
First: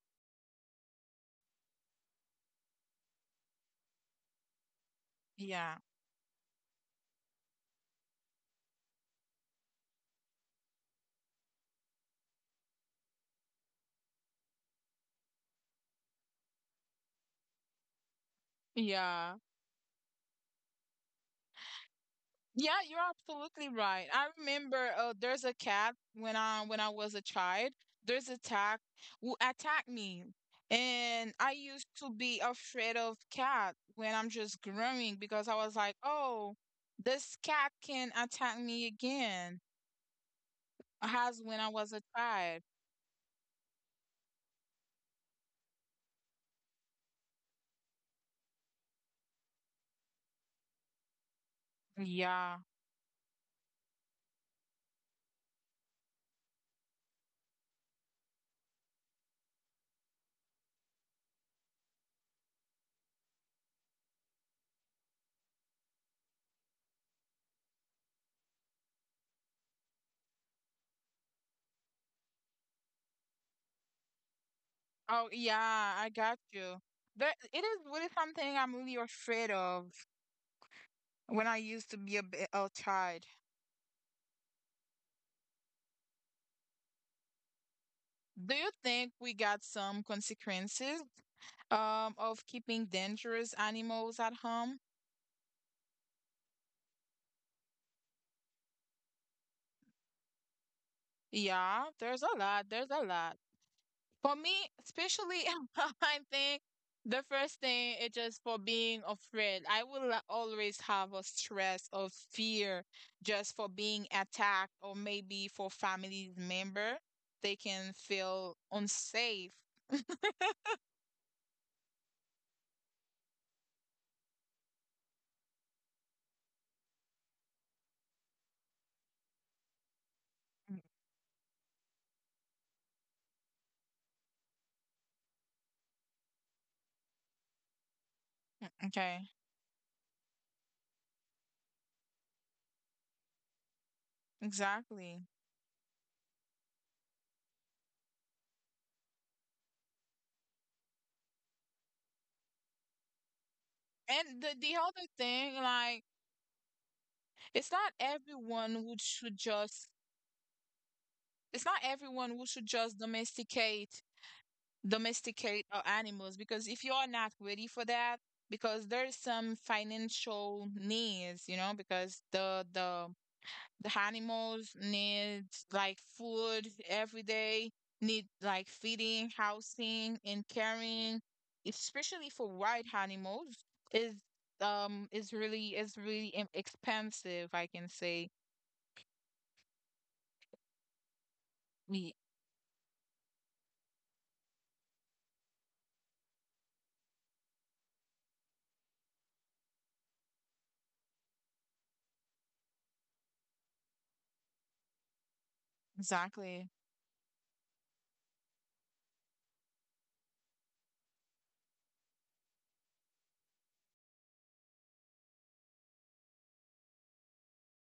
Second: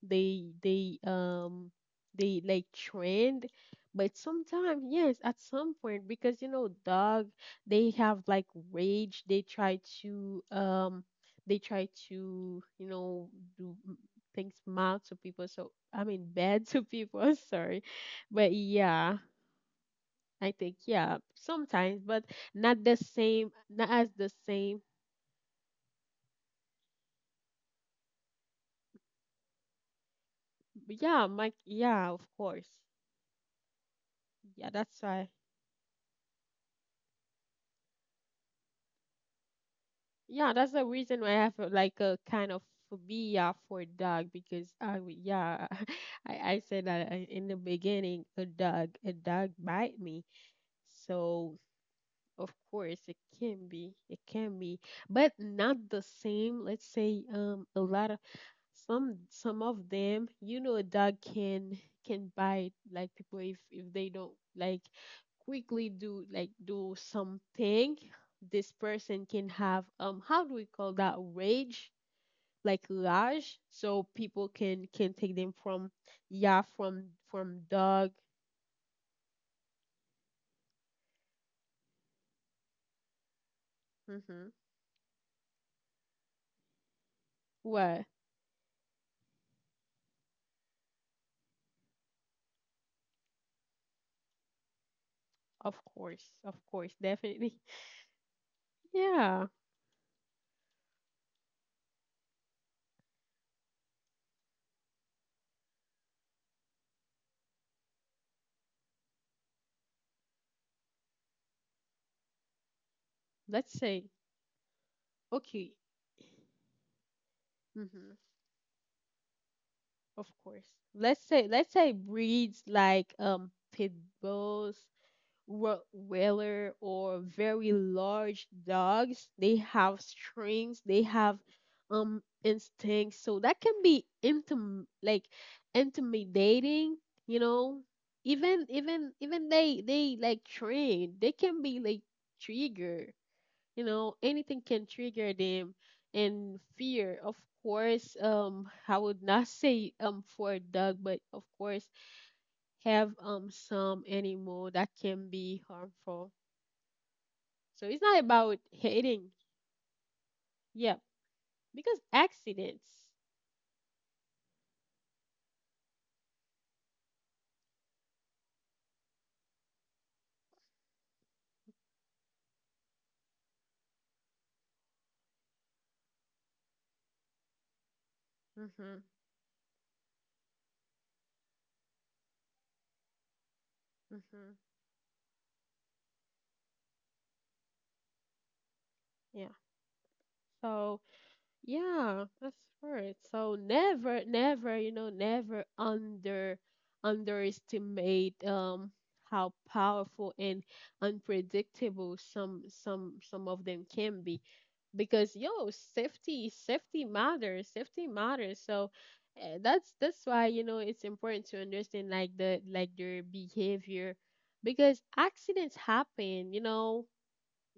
Speaker 2: they they um they like trend, but sometimes yes at some
Speaker 1: Yeah.
Speaker 2: point, because you know dog, they have like rage. They try to, you know, do m- things mal to people, so I mean, (laughs) bad to people, (laughs) sorry, but yeah,
Speaker 1: Yeah.
Speaker 2: I think yeah sometimes, but
Speaker 1: Yeah, you're absolutely
Speaker 2: not
Speaker 1: right.
Speaker 2: as
Speaker 1: I
Speaker 2: the same.
Speaker 1: remember there's a cat when I was a child, there's a cat who attacked me. And
Speaker 2: Yeah,
Speaker 1: I
Speaker 2: my,
Speaker 1: used to
Speaker 2: yeah, of
Speaker 1: be
Speaker 2: course,
Speaker 1: afraid of cat when I'm just
Speaker 2: yeah, that's
Speaker 1: growing
Speaker 2: why.
Speaker 1: because I was like, oh, this cat can attack me again.
Speaker 2: Yeah, that's the reason why
Speaker 1: Has
Speaker 2: I
Speaker 1: when
Speaker 2: have
Speaker 1: I was a
Speaker 2: like a kind
Speaker 1: child.
Speaker 2: of phobia for dog because yeah, (laughs) I said that, in the beginning a dog bite me. So of
Speaker 1: Yeah.
Speaker 2: course it can be, but not the same. Let's say a lot of some of them, you know, a dog can bite like people if they don't, like, quickly do like do something. This person can have, how do we call that, rage, like rage, so people can
Speaker 1: Oh,
Speaker 2: take them from,
Speaker 1: yeah, I got
Speaker 2: yeah,
Speaker 1: you.
Speaker 2: from
Speaker 1: There, it is really
Speaker 2: dog.
Speaker 1: something I'm really afraid of when I used to be a child.
Speaker 2: Mm-hmm. Well,
Speaker 1: Do you think we got some consequences of keeping dangerous animals at home?
Speaker 2: of course, of course, definitely. (laughs) Yeah,
Speaker 1: Yeah, there's a lot. There's a lot. For me, especially, (laughs) I think the first thing is just for being afraid. I will always have a stress of fear just for
Speaker 2: let's
Speaker 1: being
Speaker 2: say
Speaker 1: attacked, or maybe for
Speaker 2: okay.
Speaker 1: family member, they can
Speaker 2: Mm-hmm.
Speaker 1: feel unsafe.
Speaker 2: Of course. Let's say breeds like pit bulls, Rottweiler, or very large dogs. They have
Speaker 1: Mm.
Speaker 2: strings. They have instincts. So that can be intimidating. You know,
Speaker 1: Okay,
Speaker 2: even they like trained. They can be like trigger, you know, anything can
Speaker 1: exactly.
Speaker 2: trigger them, and fear of course. I would not say, for a dog, but of course have some
Speaker 1: And
Speaker 2: animal
Speaker 1: the
Speaker 2: that
Speaker 1: other
Speaker 2: can
Speaker 1: thing,
Speaker 2: be
Speaker 1: like,
Speaker 2: harmful.
Speaker 1: it's
Speaker 2: So
Speaker 1: not
Speaker 2: it's not about
Speaker 1: everyone who
Speaker 2: hating,
Speaker 1: should just.
Speaker 2: yeah,
Speaker 1: It's not
Speaker 2: because
Speaker 1: everyone who should just
Speaker 2: accidents.
Speaker 1: domesticate domesticate our animals because if you are not ready for that, because there's some financial needs, you know, because the the animals need like food every day, need like
Speaker 2: Mhm.
Speaker 1: feeding, housing, and caring, especially for wild animals, is
Speaker 2: Mhm.
Speaker 1: is really expensive, I can say.
Speaker 2: Yeah, so.
Speaker 1: Ye-
Speaker 2: Yeah, that's right. So never, never, never underestimate, how powerful and unpredictable some of them can be. Because yo,
Speaker 1: Exactly.
Speaker 2: safety matters, safety matters. So, that's why, you know, it's important to understand like their behavior, because accidents happen, you know,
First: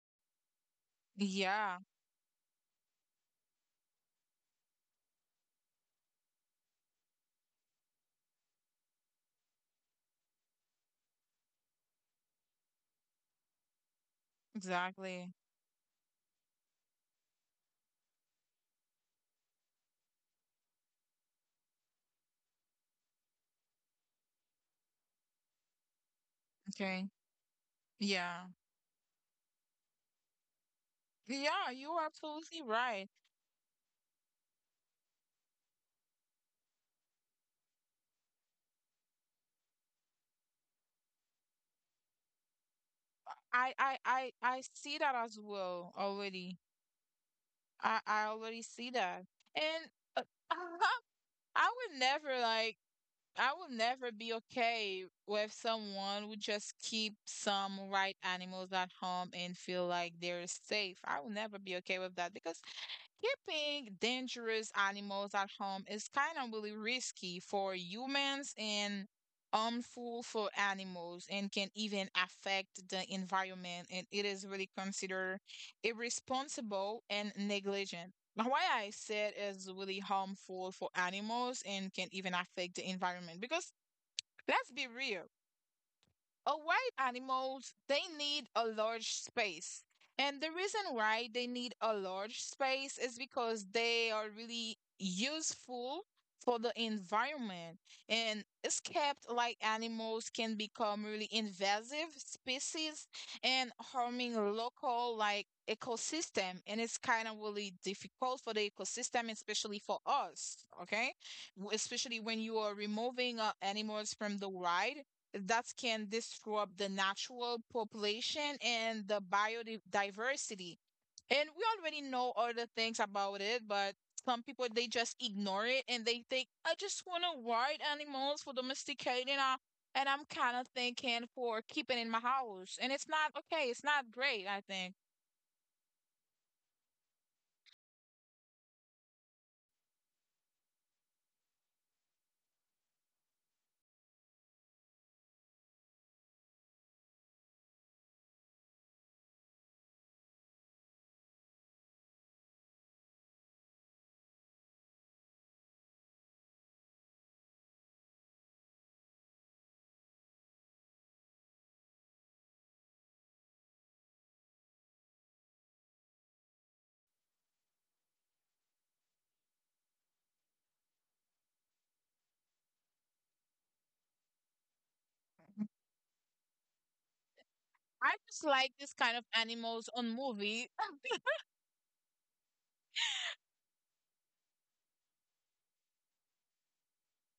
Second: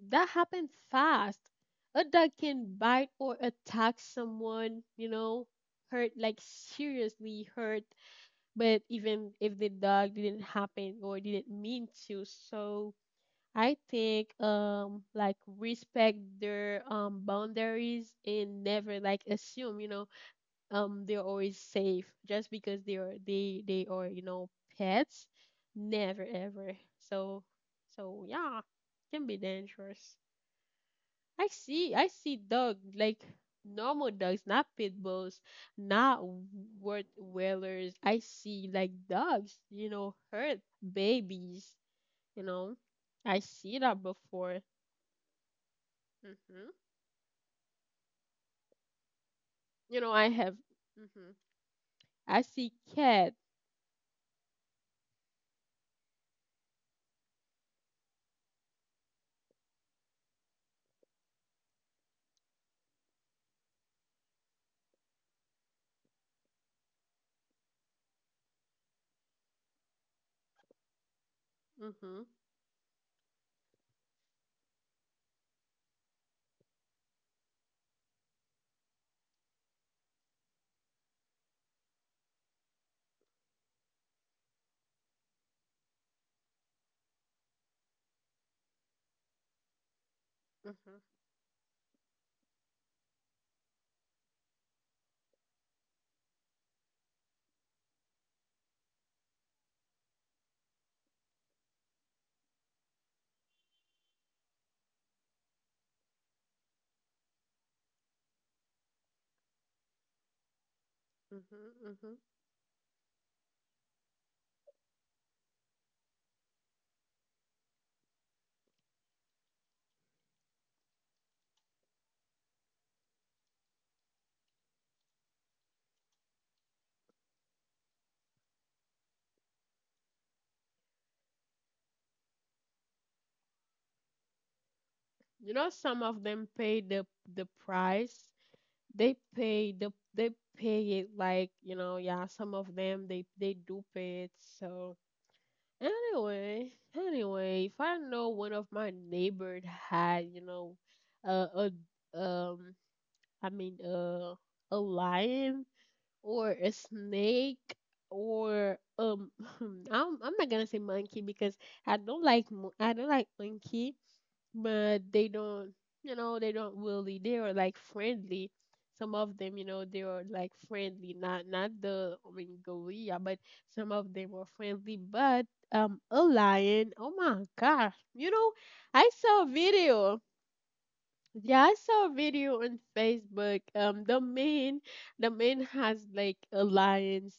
Speaker 2: that happened fast.
Speaker 1: Yeah,
Speaker 2: A dog can bite or attack someone, you know, hurt, like seriously hurt. But even if the dog didn't happen or didn't mean to. So I think,
Speaker 1: exactly.
Speaker 2: like, respect their, boundaries, and never like assume, you know, they're always safe just because they are, you know, pets. Never ever.
Speaker 1: Okay.
Speaker 2: So so
Speaker 1: Yeah.
Speaker 2: yeah, can be dangerous.
Speaker 1: Yeah, you
Speaker 2: I
Speaker 1: are
Speaker 2: see
Speaker 1: absolutely
Speaker 2: dog
Speaker 1: right.
Speaker 2: like normal dogs, not pit bulls, not worth whalers. I see like dogs, you know, hurt babies, you know. I
Speaker 1: I
Speaker 2: see
Speaker 1: I
Speaker 2: that
Speaker 1: I
Speaker 2: before.
Speaker 1: I see that as well already.
Speaker 2: Hmm.
Speaker 1: I already see that. And
Speaker 2: You know,
Speaker 1: uh,
Speaker 2: I have.
Speaker 1: (laughs)
Speaker 2: Hmm.
Speaker 1: I would never
Speaker 2: I see
Speaker 1: like
Speaker 2: cat.
Speaker 1: I would never be okay with someone would just keep some right animals at home and feel like they're safe. I would never be okay with that because keeping dangerous animals at home is kind of really risky for humans and harmful for animals and can
Speaker 2: Hmm.
Speaker 1: even
Speaker 2: Hmm.
Speaker 1: affect the environment and it is really considered irresponsible and negligent. Now, why I said is really harmful for animals and can even affect the environment because let's be real, a white animals, they need a large space. And the reason
Speaker 2: Hmm.
Speaker 1: why they need a large space is because they are really useful for the environment. And escaped like animals can become really invasive species and harming local like ecosystem. And it's kind of really difficult for the ecosystem, especially for us, okay? Especially
Speaker 2: Hmm.
Speaker 1: when you are removing animals from the wild that can disrupt the natural population and the biodiversity. And we already know other things about it, but some people they just ignore it and they think, I just want to ride animals for domesticating. And I'm kind of thinking for keeping in my house. And it's not okay. It's not great, I think.
Speaker 2: Some of them pay the price. They pay they pay it, like, you know, yeah. Some of them they do pay it, so. Anyway, anyway, if I know one of my neighbors had, you know, uh, a, I mean, a lion or a snake or (laughs) I'm not gonna say monkey because I don't like I don't like monkey. But they don't, you know, they don't really, they are like friendly, some of them, you know, they are like friendly, not the Mongolia, but some of them are friendly, but a lion, oh my gosh,
Speaker 1: I
Speaker 2: you
Speaker 1: just
Speaker 2: know,
Speaker 1: like this
Speaker 2: I
Speaker 1: kind of
Speaker 2: saw a
Speaker 1: animals on
Speaker 2: video,
Speaker 1: movie. (laughs)
Speaker 2: yeah, I saw a video on Facebook. The man has like a lion's,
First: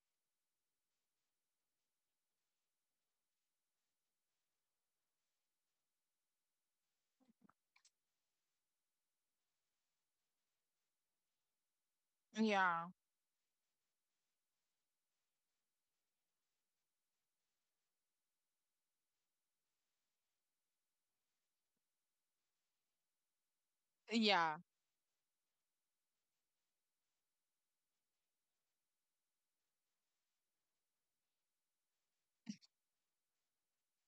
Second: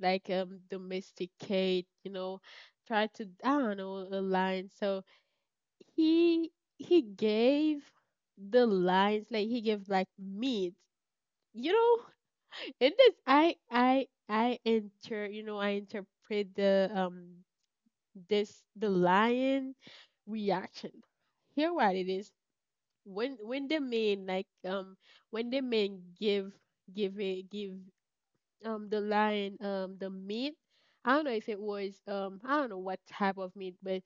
Speaker 2: like domesticate, you know, try to, I don't know, a lion. So he he gave the lines, like he gave like meat. You know, (laughs)
Speaker 1: Yeah.
Speaker 2: in this, I inter-, you know, I interpret the, this, the lion reaction. Here what it is, when the man like,
Speaker 1: Yeah.
Speaker 2: when the man give, give it give, the lion, the meat. I don't know if it was, I don't know what type of meat, but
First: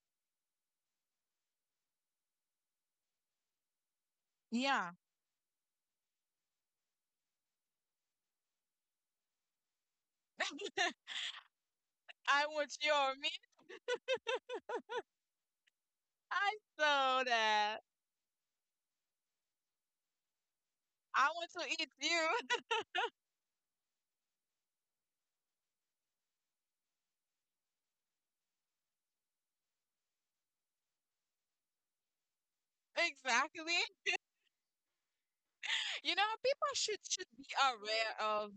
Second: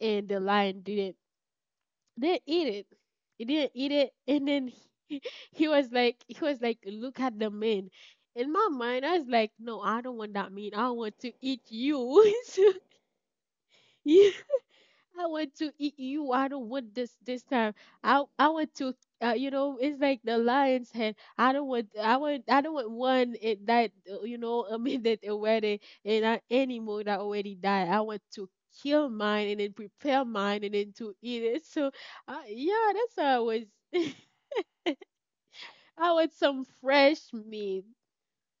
Speaker 2: and the lion didn't eat it. He didn't eat it. (laughs) And then
Speaker 1: Yeah.
Speaker 2: he, (laughs) he was like, look at the man. In my mind, I was like, no, I don't want that meat. I
Speaker 1: (laughs)
Speaker 2: want to eat you. (laughs)
Speaker 1: I
Speaker 2: So,
Speaker 1: want your mean.
Speaker 2: yeah, I want to eat you. I
Speaker 1: I
Speaker 2: don't want
Speaker 1: saw
Speaker 2: this time.
Speaker 1: that.
Speaker 2: I want to, you know, it's like the lion's head.
Speaker 1: I want to eat you.
Speaker 2: I don't
Speaker 1: (laughs)
Speaker 2: want one it that, you know, (laughs) a minute already, and animal that already died. I want to kill mine and then prepare mine and then to eat it. So, yeah, that's how I was. (laughs)
Speaker 1: Exactly.
Speaker 2: I
Speaker 1: You
Speaker 2: want
Speaker 1: know,
Speaker 2: some
Speaker 1: people should
Speaker 2: fresh
Speaker 1: should be
Speaker 2: meat.
Speaker 1: aware of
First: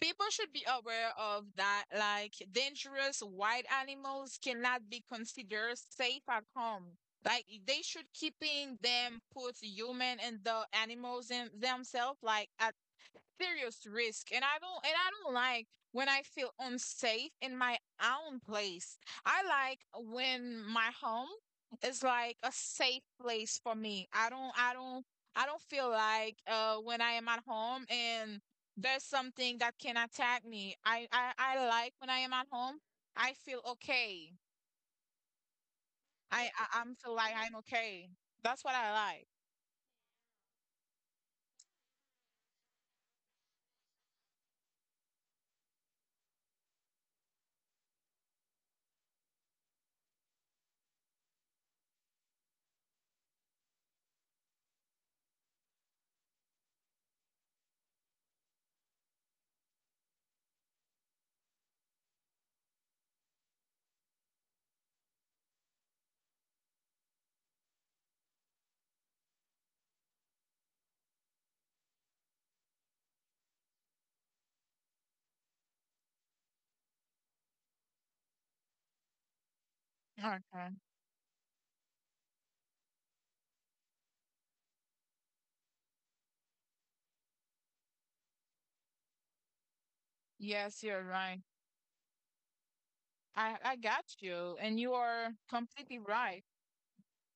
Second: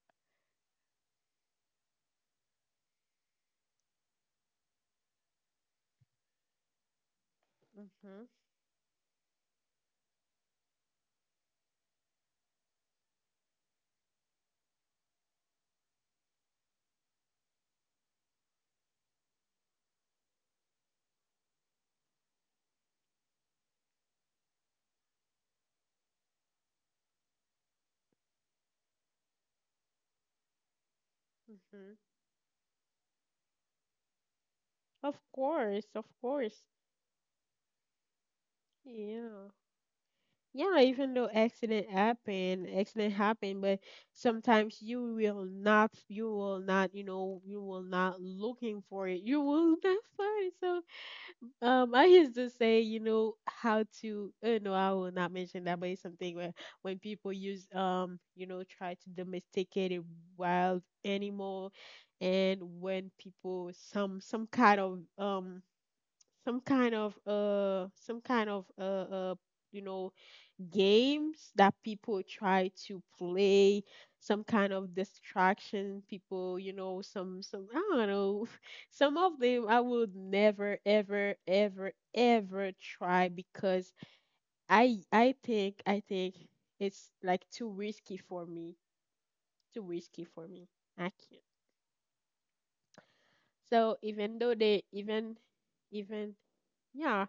Speaker 1: people should be aware of that like dangerous wild animals cannot be considered safe at home. Like they should
Speaker 2: Mhm.
Speaker 1: keeping them put human and the animals in themselves like at serious risk and I don't like when I feel unsafe in my own place. I like when my home is like a safe place for me. I don't feel like when I am at home and there's something that can attack me. I like
Speaker 2: Mhm.
Speaker 1: when I am at home I feel okay.
Speaker 2: Of course, of course.
Speaker 1: I'm feel like I'm okay. That's what I
Speaker 2: Yeah. Yeah, even though accident happen, but sometimes you will not looking for it. You will not find it. So, I used to say, you know, how to, no, I will not mention that, but it's something where when people use, you know, try to domesticate a wild animal, and when people some kind of, some kind of, you know, games that people try to play, some kind of distraction people, you know, some, I don't know. (laughs) Some of them I would
Speaker 1: like. Okay,
Speaker 2: never ever ever ever try because I think it's like too risky for me. Too risky for me.
Speaker 1: yes, you're
Speaker 2: I
Speaker 1: right.
Speaker 2: can't.
Speaker 1: I
Speaker 2: So
Speaker 1: got
Speaker 2: even
Speaker 1: you,
Speaker 2: though
Speaker 1: and
Speaker 2: they
Speaker 1: you are
Speaker 2: even
Speaker 1: completely
Speaker 2: even
Speaker 1: right.
Speaker 2: yeah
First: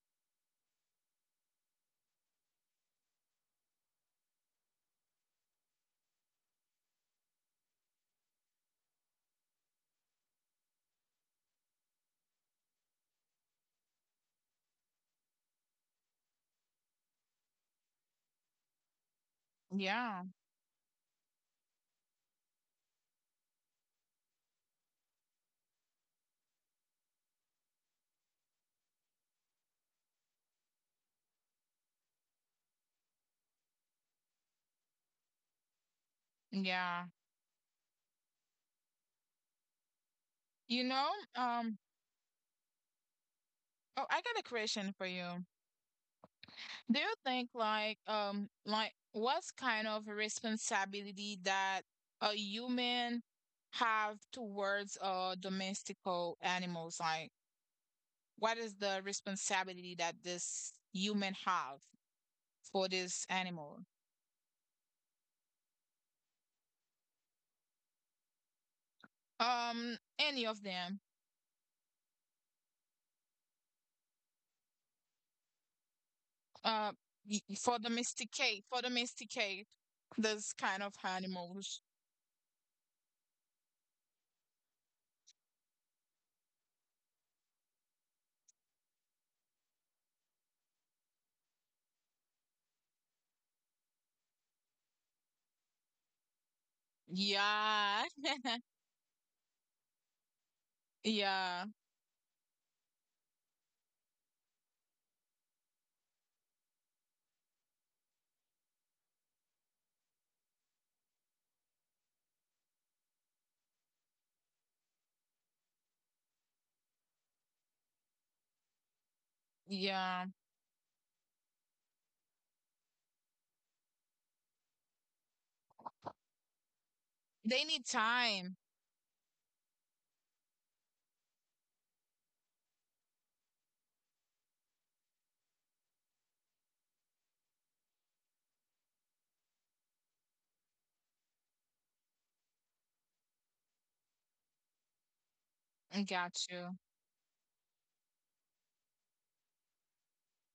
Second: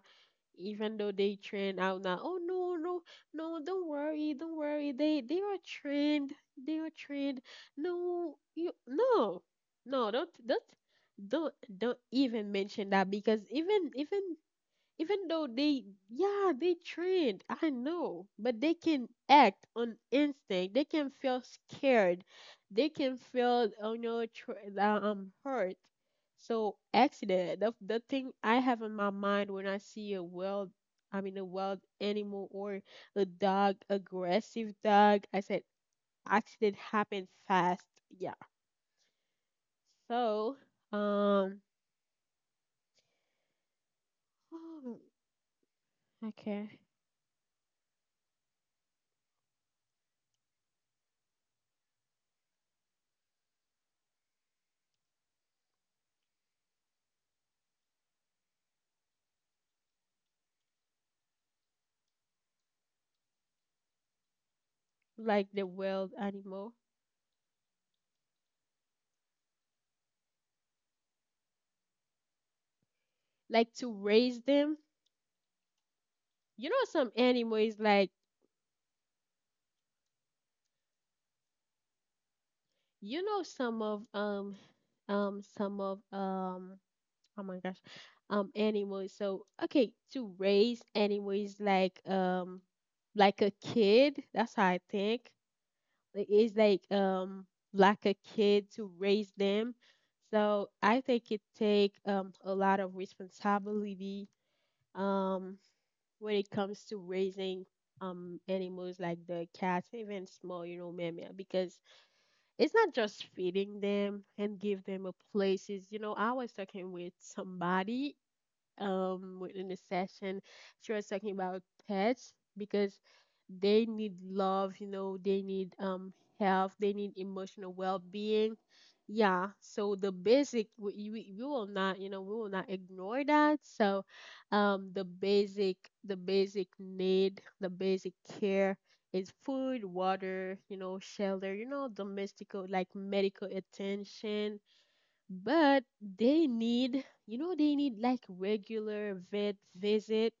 Speaker 2: even though they trend out now. Oh no, no, no, don't worry, don't worry. They are trained. They are trained. No, you no. No, don't even mention that, because even though they, yeah, they trained, I know. But they can act on
Speaker 1: Yeah,
Speaker 2: instinct. They can feel scared. They can feel, oh no, hurt. So accident, the thing I have in my mind, when I see a wild, I mean, a wild animal or a dog, aggressive dog, I said, accident
Speaker 1: yeah.
Speaker 2: happened fast. Yeah, so,
Speaker 1: You know,
Speaker 2: um
Speaker 1: um, oh, I got a question for
Speaker 2: (gasps)
Speaker 1: you.
Speaker 2: (sighs) okay.
Speaker 1: Do you think like what's kind of responsibility that a human have towards domestical animals? Like what is the responsibility that this human have for this animal?
Speaker 2: Like the wild animal,
Speaker 1: Any of them.
Speaker 2: like to raise them. You
Speaker 1: Uh,
Speaker 2: know, some animals like,
Speaker 1: for domesticate this kind of animals.
Speaker 2: you know, some of oh my gosh, animals. So okay, to raise animals like a kid. That's how I think. It is like,
Speaker 1: Yeah.
Speaker 2: like a
Speaker 1: (laughs)
Speaker 2: kid to raise them. So I think it
Speaker 1: Yeah,
Speaker 2: take, a lot of responsibility. Um when it comes to raising, animals like the cats, even small, you know, Meme, because it's not just feeding them and give them a places. You know, I was talking with somebody, within the
Speaker 1: yeah.
Speaker 2: session. She was talking about pets, because they need love, you know, they need, health, they need
Speaker 1: They need
Speaker 2: emotional
Speaker 1: time.
Speaker 2: well-being. Yeah, so the basic, we will not ignore that. So, um the basic the basic care is food, water, you know, shelter, you know, domestical, like medical attention. But
Speaker 1: I got you.
Speaker 2: they need like regular vet visit.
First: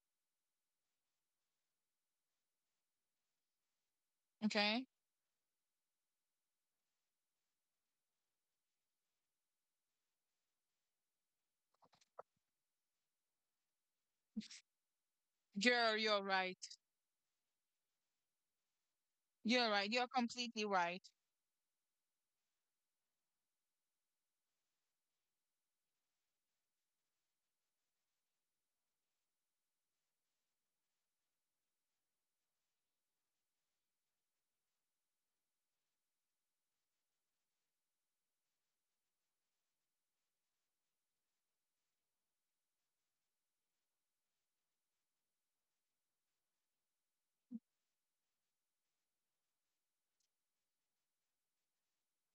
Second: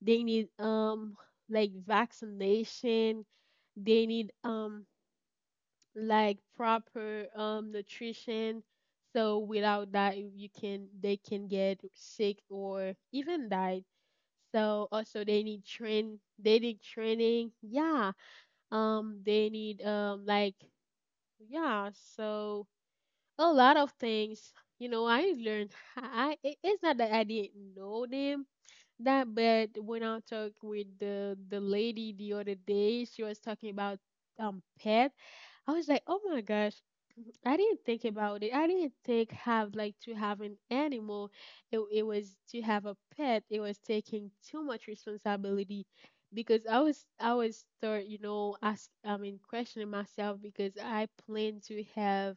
Speaker 2: They need, like vaccination. They need,
Speaker 1: Okay.
Speaker 2: like proper, nutrition. So without that you can, they can get sick or even die. So also
Speaker 1: Girl, you're
Speaker 2: they
Speaker 1: right.
Speaker 2: need training, yeah. They
Speaker 1: You're
Speaker 2: need,
Speaker 1: right. You're
Speaker 2: like,
Speaker 1: completely right.
Speaker 2: yeah. So a lot of things, you know, I learned. It's not that I didn't know them that, but when I talked with the lady the other day, she was talking about, pet. I was like, oh my gosh, I didn't think about it. I didn't think have like to have an animal. It was to have a pet. It was taking too much responsibility, because I was start, you know, ask, I mean, questioning myself, because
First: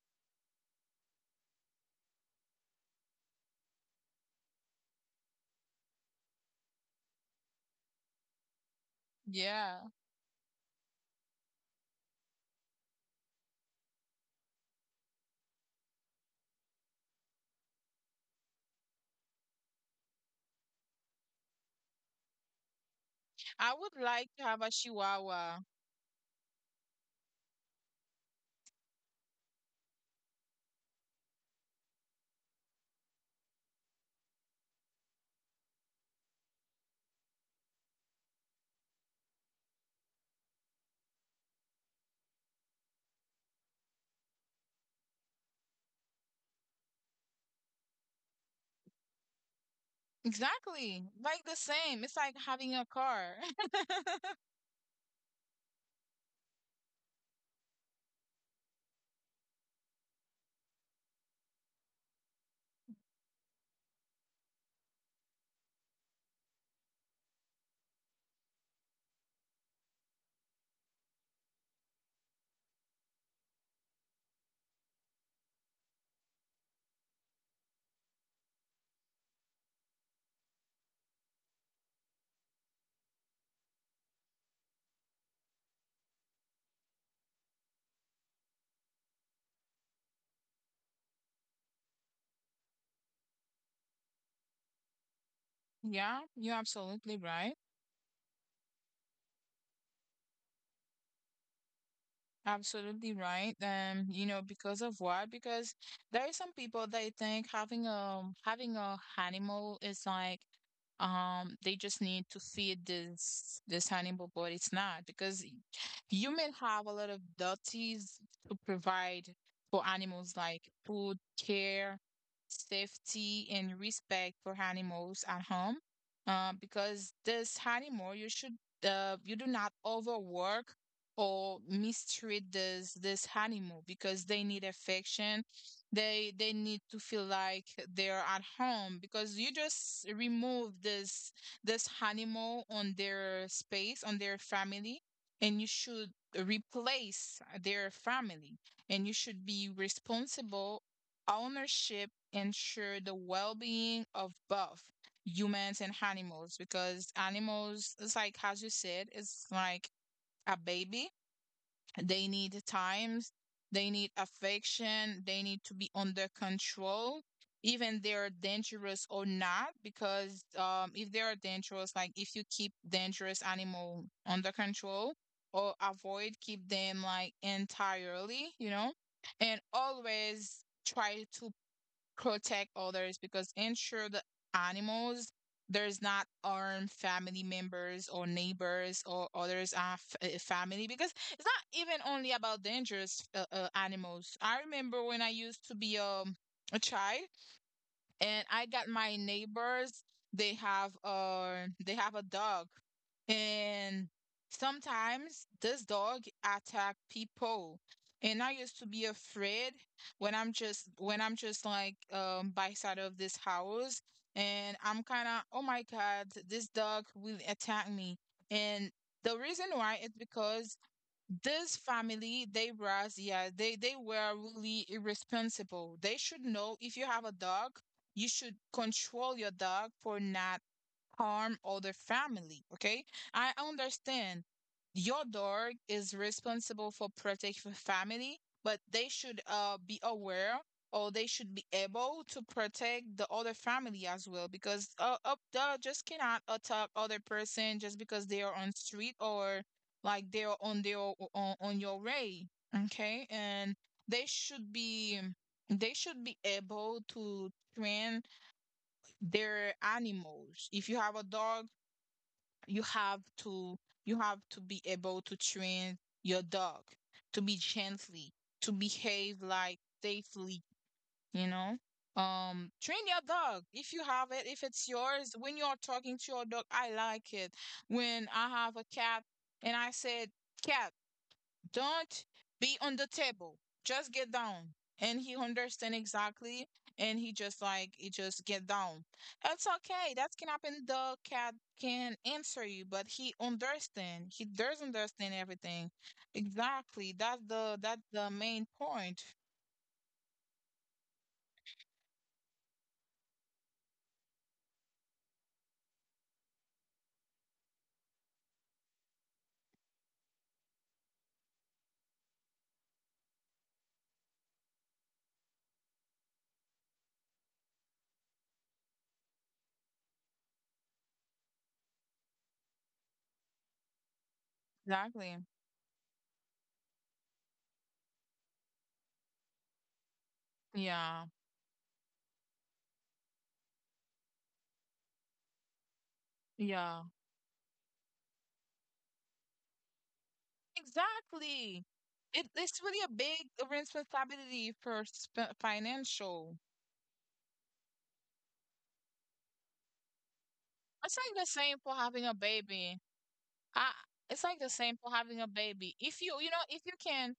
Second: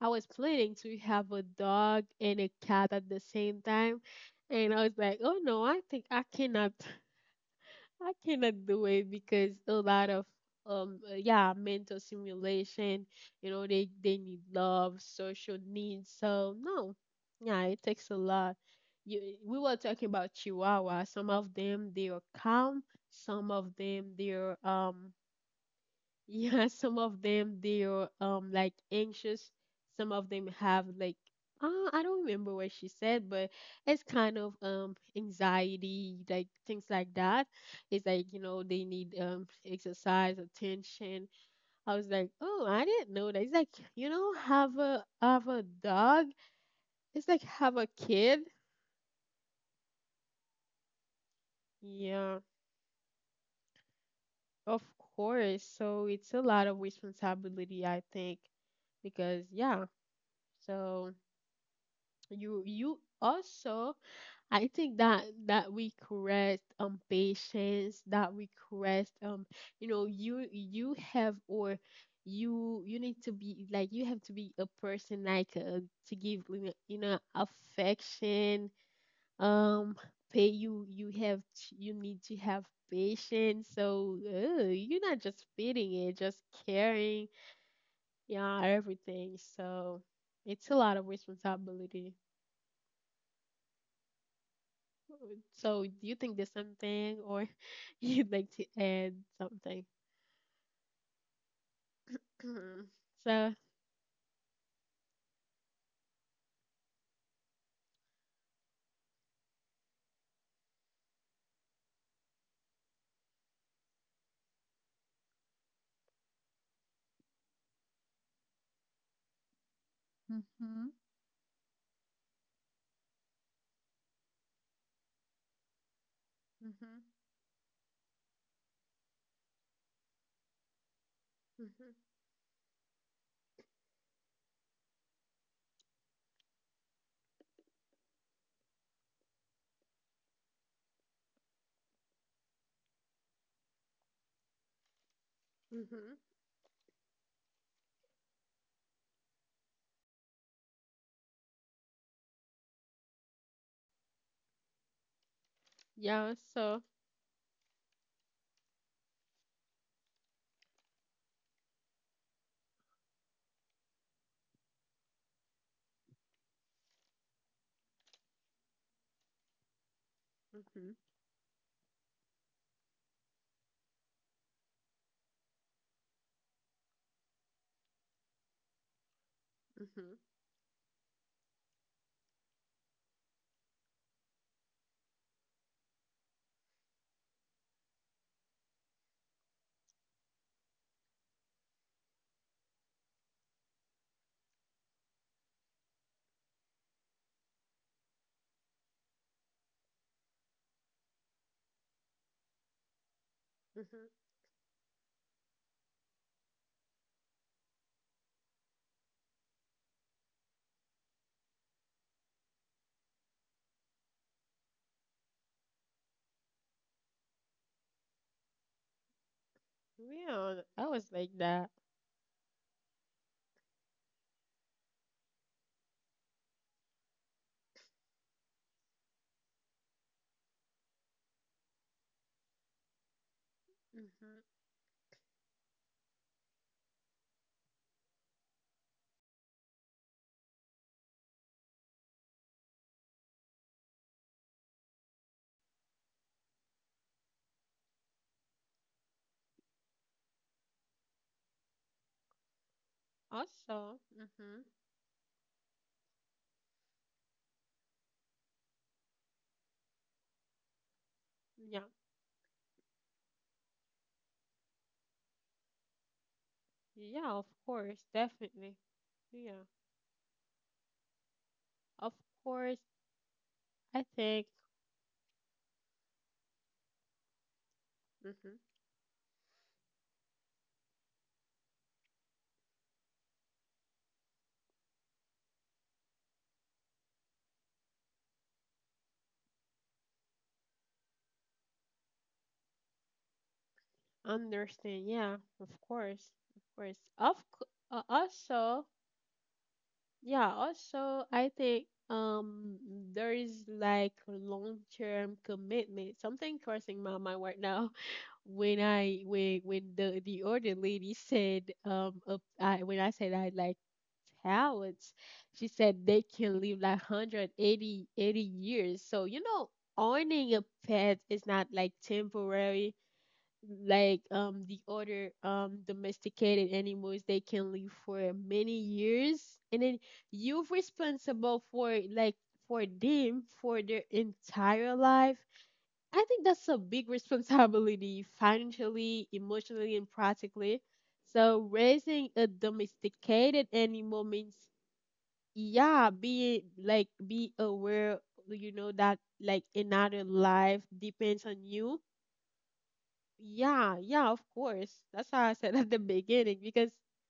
Speaker 2: I was planning to have a dog and a cat at the same time, and I was like, oh no, I think I cannot, (laughs) I cannot do it, because a
Speaker 1: Yeah.
Speaker 2: lot of, yeah, mental simulation, you know, they need love, social needs, so no, yeah, it takes a lot. We were talking about Chihuahua. Some of them they are calm, some of
Speaker 1: I would
Speaker 2: them they
Speaker 1: like to
Speaker 2: are
Speaker 1: have a Chihuahua.
Speaker 2: yeah, (laughs) some of them they are like anxious. Some of them have like uh, I don't remember what she said, but it's kind of anxiety, like things like that. It's like you know they need exercise, attention. I was like, oh, I didn't know that. It's like you know have a dog. It's like have a kid.
Speaker 1: Exactly. Like the same. It's like
Speaker 2: Yeah,
Speaker 1: having a car. (laughs)
Speaker 2: of course. So it's a lot of responsibility, I think, because yeah. So. You also I think that we correct patience, that we correct you know you have, or you need to be like, you have to be a person like to give, you know, you know, affection, um pay you you need to have patience, so you're not just feeding it, just caring, yeah, everything, so it's a lot of responsibility. So, do you
Speaker 1: Yeah,
Speaker 2: think there's
Speaker 1: you're absolutely
Speaker 2: something or
Speaker 1: right.
Speaker 2: (laughs) you'd like to add something? Mhm.
Speaker 1: Absolutely right.
Speaker 2: so,
Speaker 1: You know, because of what? Because there are some people they think having a animal is like they just need to feed this this animal, but it's not because you may have a lot of duties to provide for animals like
Speaker 2: hmm.
Speaker 1: food, care, safety, and respect for animals at home.
Speaker 2: Mhm,
Speaker 1: Because this animal you should you do not overwork or
Speaker 2: mhm,
Speaker 1: mistreat this this animal because they need affection. They need to feel like they're at home because you just remove this animal on their space on their family and you should
Speaker 2: mhm.
Speaker 1: replace their family and you should be responsible ownership ensure the well-being of both humans and
Speaker 2: Yeah,
Speaker 1: animals
Speaker 2: so
Speaker 1: because animals it's like as you said it's like a baby. They need times, they need affection, they need to be under control, even they're dangerous or not. Because
Speaker 2: mhm,
Speaker 1: if they are dangerous, like if you keep dangerous animal under control or avoid keep them like entirely, you know, and
Speaker 2: mhm,
Speaker 1: always try to protect others because ensure the animals there's not harm family members or neighbors or others are family because it's not even only about dangerous animals. I remember when I used to be a child and I got my neighbors. They have a dog,
Speaker 2: mhm.
Speaker 1: and sometimes this dog attack people. And I used to be afraid when I'm just like by side of this house, and I'm kind of oh my god, this dog will attack me. And the reason why is
Speaker 2: Yeah,
Speaker 1: because
Speaker 2: I was like that.
Speaker 1: this family they was yeah they were really irresponsible. They should know if you have a dog you should control your dog for not harm other family. Okay, I
Speaker 2: Hmm.
Speaker 1: understand. Your dog is responsible for protecting family but they should be aware or they should be able to protect the other family as well because a dog just cannot attack other person just because they are on street or like they are on their on your way. Okay. And
Speaker 2: Also,
Speaker 1: they
Speaker 2: hmm.
Speaker 1: should be they should be able to train their animals. If you have a dog
Speaker 2: Yeah,
Speaker 1: you have to be able to train your dog
Speaker 2: yeah, of
Speaker 1: to be
Speaker 2: course,
Speaker 1: gently,
Speaker 2: definitely.
Speaker 1: to behave
Speaker 2: Yeah,
Speaker 1: like safely, you know?
Speaker 2: of course,
Speaker 1: Train your dog if you
Speaker 2: I
Speaker 1: have it,
Speaker 2: think.
Speaker 1: if it's yours. When you're talking to your dog, I like it. When I
Speaker 2: Hmm.
Speaker 1: have a cat and I said, Cat, don't be on the table. Just get down. And he understand exactly. And he just get down. That's okay. That can happen. The cat can answer you, but he understand. He does
Speaker 2: Understand,
Speaker 1: understand
Speaker 2: yeah, of
Speaker 1: everything.
Speaker 2: course, of course.
Speaker 1: Exactly. That's the that's the main
Speaker 2: Also,
Speaker 1: point.
Speaker 2: yeah, also I think there is like long-term commitment. Something crossing my mind right now (laughs) when the older lady said I when I said I like talents, she said they can live like 180 80 years. So, you know, owning a pet is not like temporary, like the other
Speaker 1: Exactly.
Speaker 2: domesticated animals, they can live for many years, and then you're
Speaker 1: Yeah.
Speaker 2: responsible for like for them, for their entire life. I think that's a
Speaker 1: Yeah.
Speaker 2: big (laughs) responsibility, financially, emotionally, and practically. So
Speaker 1: Exactly.
Speaker 2: raising
Speaker 1: It,
Speaker 2: a
Speaker 1: it's really a big
Speaker 2: domesticated animal means,
Speaker 1: responsibility for
Speaker 2: yeah,
Speaker 1: financial.
Speaker 2: be like, be aware, you know, that like another life
Speaker 1: It's like the
Speaker 2: depends on
Speaker 1: same for
Speaker 2: you.
Speaker 1: having a baby. I
Speaker 2: Yeah, yeah,
Speaker 1: it's
Speaker 2: of
Speaker 1: like the same for
Speaker 2: course. That's
Speaker 1: having a
Speaker 2: how I said
Speaker 1: baby.
Speaker 2: at the
Speaker 1: If
Speaker 2: beginning,
Speaker 1: if you
Speaker 2: because
Speaker 1: can,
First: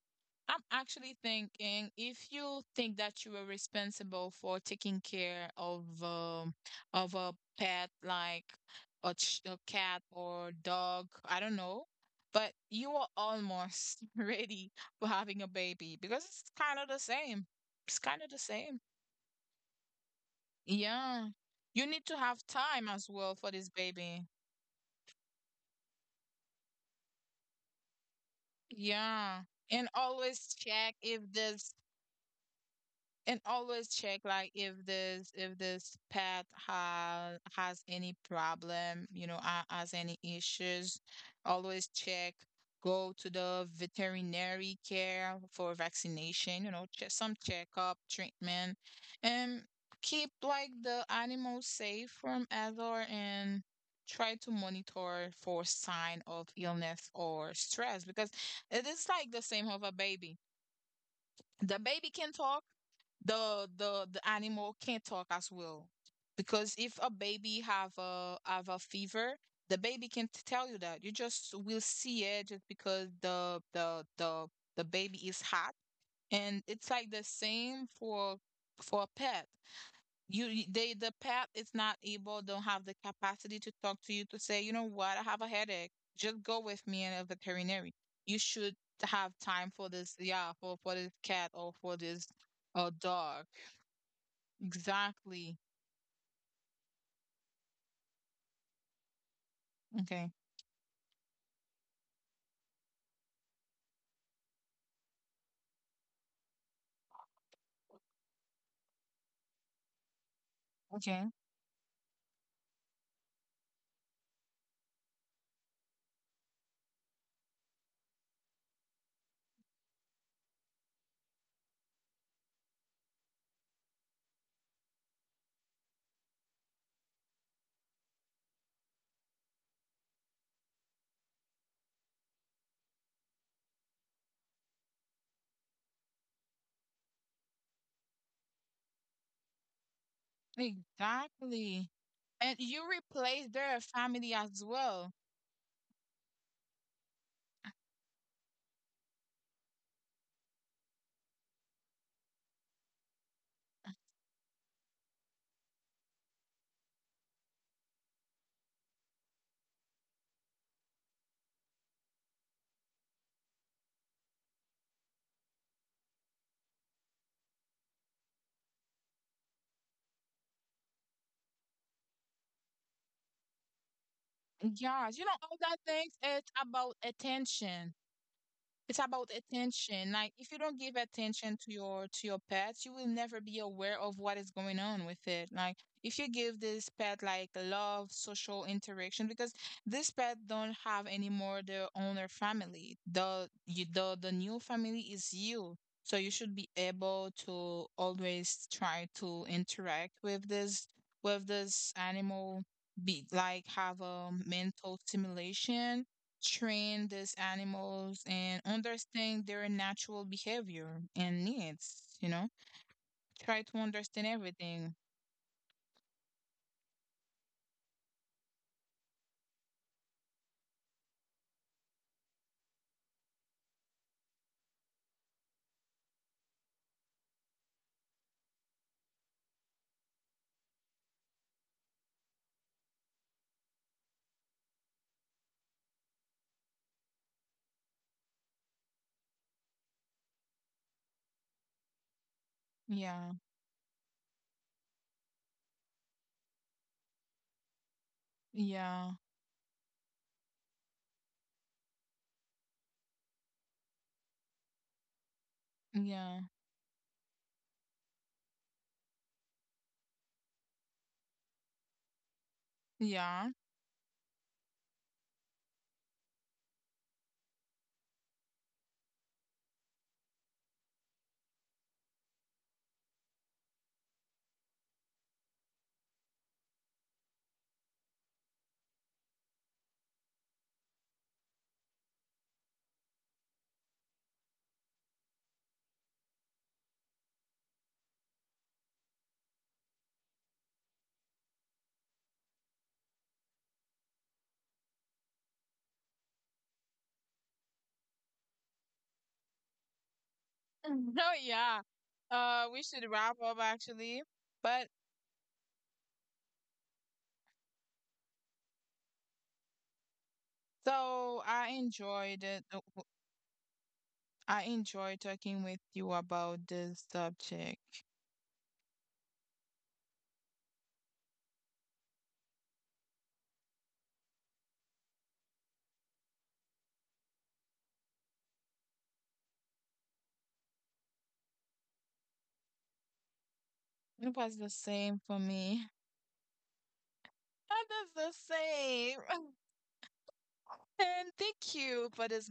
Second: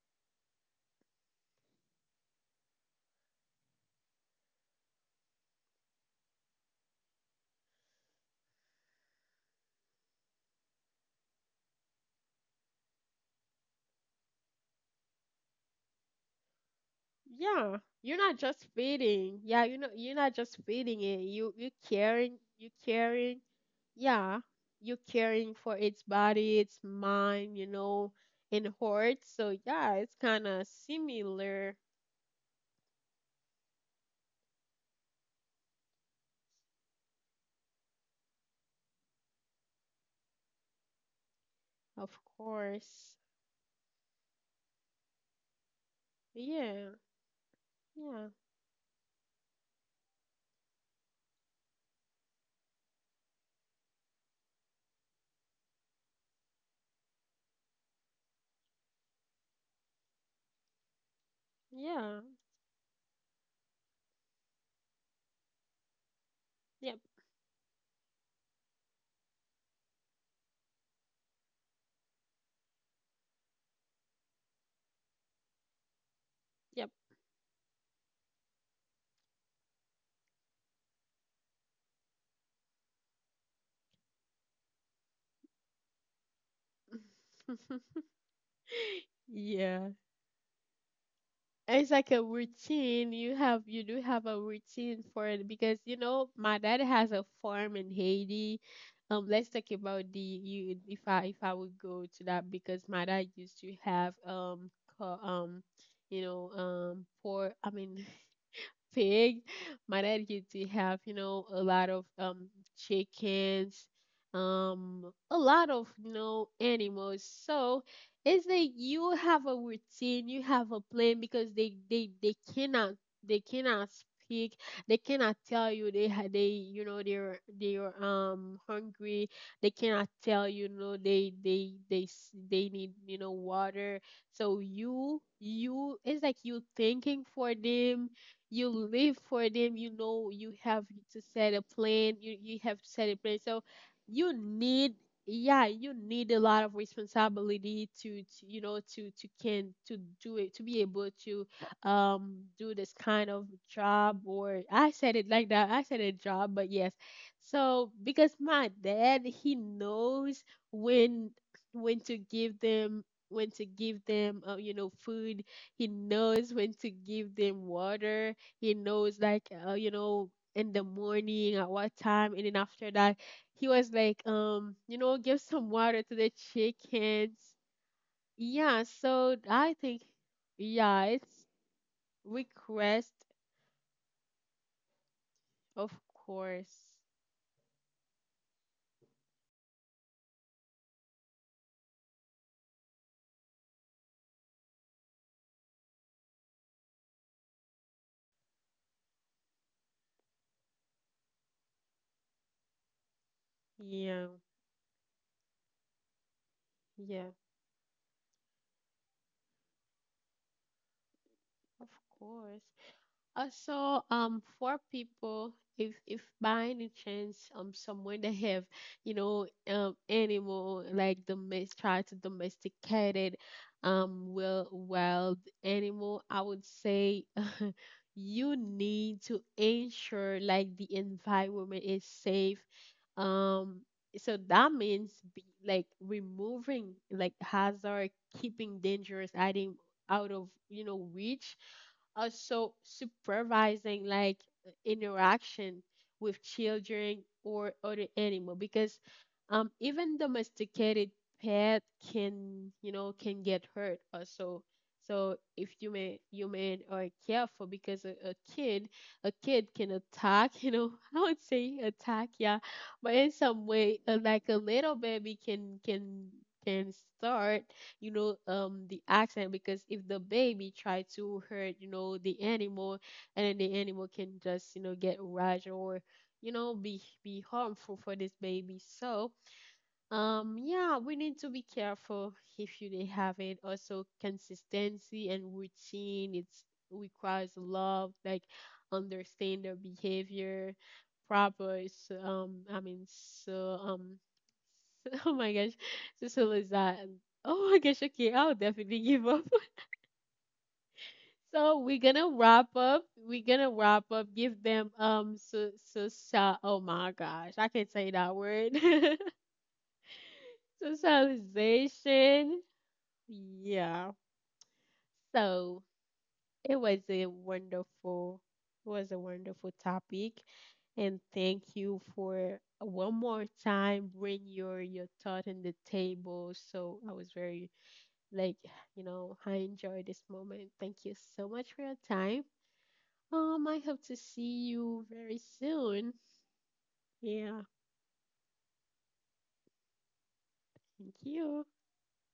Speaker 1: I'm actually thinking if you think that you are responsible for taking care of a pet like a cat or dog, I don't know, but you are almost (laughs) ready for having a baby because it's kind of the same.
Speaker 2: yeah,
Speaker 1: It's
Speaker 2: you're
Speaker 1: kind of the
Speaker 2: not just
Speaker 1: same.
Speaker 2: feeding. Yeah, you know, you're not just feeding it.
Speaker 1: Yeah.
Speaker 2: You
Speaker 1: You need to
Speaker 2: caring,
Speaker 1: have
Speaker 2: you
Speaker 1: time as well
Speaker 2: caring.
Speaker 1: for this baby.
Speaker 2: Yeah, you caring for its body, its mind, you know, and heart.
Speaker 1: Yeah.
Speaker 2: So yeah,
Speaker 1: And
Speaker 2: it's kind
Speaker 1: always
Speaker 2: of
Speaker 1: check if
Speaker 2: similar,
Speaker 1: this and always check like if this pet has any problem, you know, has any issues. Always
Speaker 2: of
Speaker 1: check.
Speaker 2: course.
Speaker 1: Go to the veterinary care for vaccination, you
Speaker 2: Yeah,
Speaker 1: know, check some checkup
Speaker 2: yeah,
Speaker 1: treatment and keep like the animal safe from other and try to monitor for sign of illness or stress because it is like the same of a baby the baby
Speaker 2: yeah,
Speaker 1: can talk. The animal can talk as well, because
Speaker 2: yep,
Speaker 1: if a baby have a fever, the baby can tell you that. You just will see it just because the baby is hot, and
Speaker 2: yep.
Speaker 1: it's like the same for a pet. The pet is not able, don't have the capacity to talk to you to say you know what I have a headache, just go with me in a veterinary. You should
Speaker 2: (laughs)
Speaker 1: have time
Speaker 2: Yeah.
Speaker 1: for this, yeah, for this cat or
Speaker 2: It's
Speaker 1: for
Speaker 2: like a
Speaker 1: this
Speaker 2: routine. You
Speaker 1: dog.
Speaker 2: have you do have a routine for it,
Speaker 1: Exactly.
Speaker 2: because you know my dad has a farm in Haiti. Let's talk about the
Speaker 1: Okay.
Speaker 2: you if I would go to that, because my dad used to have co- um you know, poor I mean, pig. My dad used to have, you
Speaker 1: Okay.
Speaker 2: know, a lot of chickens, a lot of, you know, animals. So it's like you have a routine, you have a plan, because they cannot speak, they cannot tell you they, you know, they're hungry. They cannot tell you, you know, they need, you know, water. So you, it's like you thinking for them, you live for them, you know, you have to set a
Speaker 1: Exactly.
Speaker 2: plan, you
Speaker 1: And
Speaker 2: have to
Speaker 1: you
Speaker 2: set a plan,
Speaker 1: replace
Speaker 2: so
Speaker 1: their
Speaker 2: you
Speaker 1: family as
Speaker 2: need,
Speaker 1: well.
Speaker 2: yeah, you need a lot of responsibility to, you know, to can, to do it, to be able to do this kind of job. Or I said it like that, I said a job, but yes. So because my dad, he knows when to give them, you know, food. He knows when to give them water. He knows like you know, in the morning, at what time, and then after that, he was like you know,
Speaker 1: Yes.
Speaker 2: give
Speaker 1: You know
Speaker 2: some
Speaker 1: all that
Speaker 2: water to the
Speaker 1: things it's about
Speaker 2: chickens.
Speaker 1: attention.
Speaker 2: Yeah,
Speaker 1: It's
Speaker 2: so
Speaker 1: about
Speaker 2: I think,
Speaker 1: attention. Like if you don't
Speaker 2: yeah,
Speaker 1: give
Speaker 2: it's
Speaker 1: attention to your pets you
Speaker 2: request,
Speaker 1: will never be aware of what is going on with it. Like
Speaker 2: of
Speaker 1: if you give
Speaker 2: course.
Speaker 1: this pet like love, social interaction because this pet don't have anymore their owner family. The you the new family is you. So you should be able to always try to interact with this animal. Be like have
Speaker 2: Yeah,
Speaker 1: a mental stimulation, train
Speaker 2: yeah,
Speaker 1: these animals and understand their natural behavior and
Speaker 2: of
Speaker 1: needs, you
Speaker 2: course.
Speaker 1: know? Try to
Speaker 2: Also,
Speaker 1: understand
Speaker 2: for
Speaker 1: everything.
Speaker 2: people, if by any chance, someone, they have, you know, animal like domestic, try to domesticate it, well, wild animal, I would say, (laughs) you need to ensure like the environment is safe. Um, so that means, be like removing like hazard, keeping dangerous item out of, you know, reach, also
Speaker 1: Yeah,
Speaker 2: supervising like interaction with children or other animal, because
Speaker 1: yeah,
Speaker 2: even domesticated pet can, you know, can get hurt also. So if you may, you
Speaker 1: yeah,
Speaker 2: may are careful, because a kid can attack, you know, (laughs) I would say attack, yeah, but in some
Speaker 1: yeah. (laughs)
Speaker 2: way like a little baby can can start, you know, the accident, because if the baby try to hurt, you know, the animal, and then the animal can just, you know, get rash, or, you know, be harmful for this baby. So yeah, we need to be careful if you didn't have it. Also, consistency and routine, it's requires love, like understand their behavior, proper, I mean, so, (laughs) oh my gosh, is that, oh my gosh, okay, I'll definitely give up. (laughs)
Speaker 1: Oh,
Speaker 2: So we're
Speaker 1: yeah.
Speaker 2: gonna wrap up.
Speaker 1: We should
Speaker 2: We're
Speaker 1: wrap
Speaker 2: gonna
Speaker 1: up
Speaker 2: wrap up.
Speaker 1: actually.
Speaker 2: Give them
Speaker 1: But
Speaker 2: oh my gosh, I can't say that word. (laughs)
Speaker 1: so I
Speaker 2: Socialization.
Speaker 1: enjoyed it.
Speaker 2: Yeah.
Speaker 1: I enjoyed
Speaker 2: So
Speaker 1: talking with you
Speaker 2: it
Speaker 1: about
Speaker 2: was a
Speaker 1: this subject.
Speaker 2: wonderful, it was a wonderful topic, and thank you for one more time bring your thought on the table. So I was very like, you know, I enjoyed this moment. Thank you so much for your time. I hope to
Speaker 1: It
Speaker 2: see
Speaker 1: was the
Speaker 2: you
Speaker 1: same
Speaker 2: very
Speaker 1: for me.
Speaker 2: soon. Yeah.
Speaker 1: (laughs) It was the same. (laughs)
Speaker 2: Thank
Speaker 1: And
Speaker 2: you.
Speaker 1: thank you for this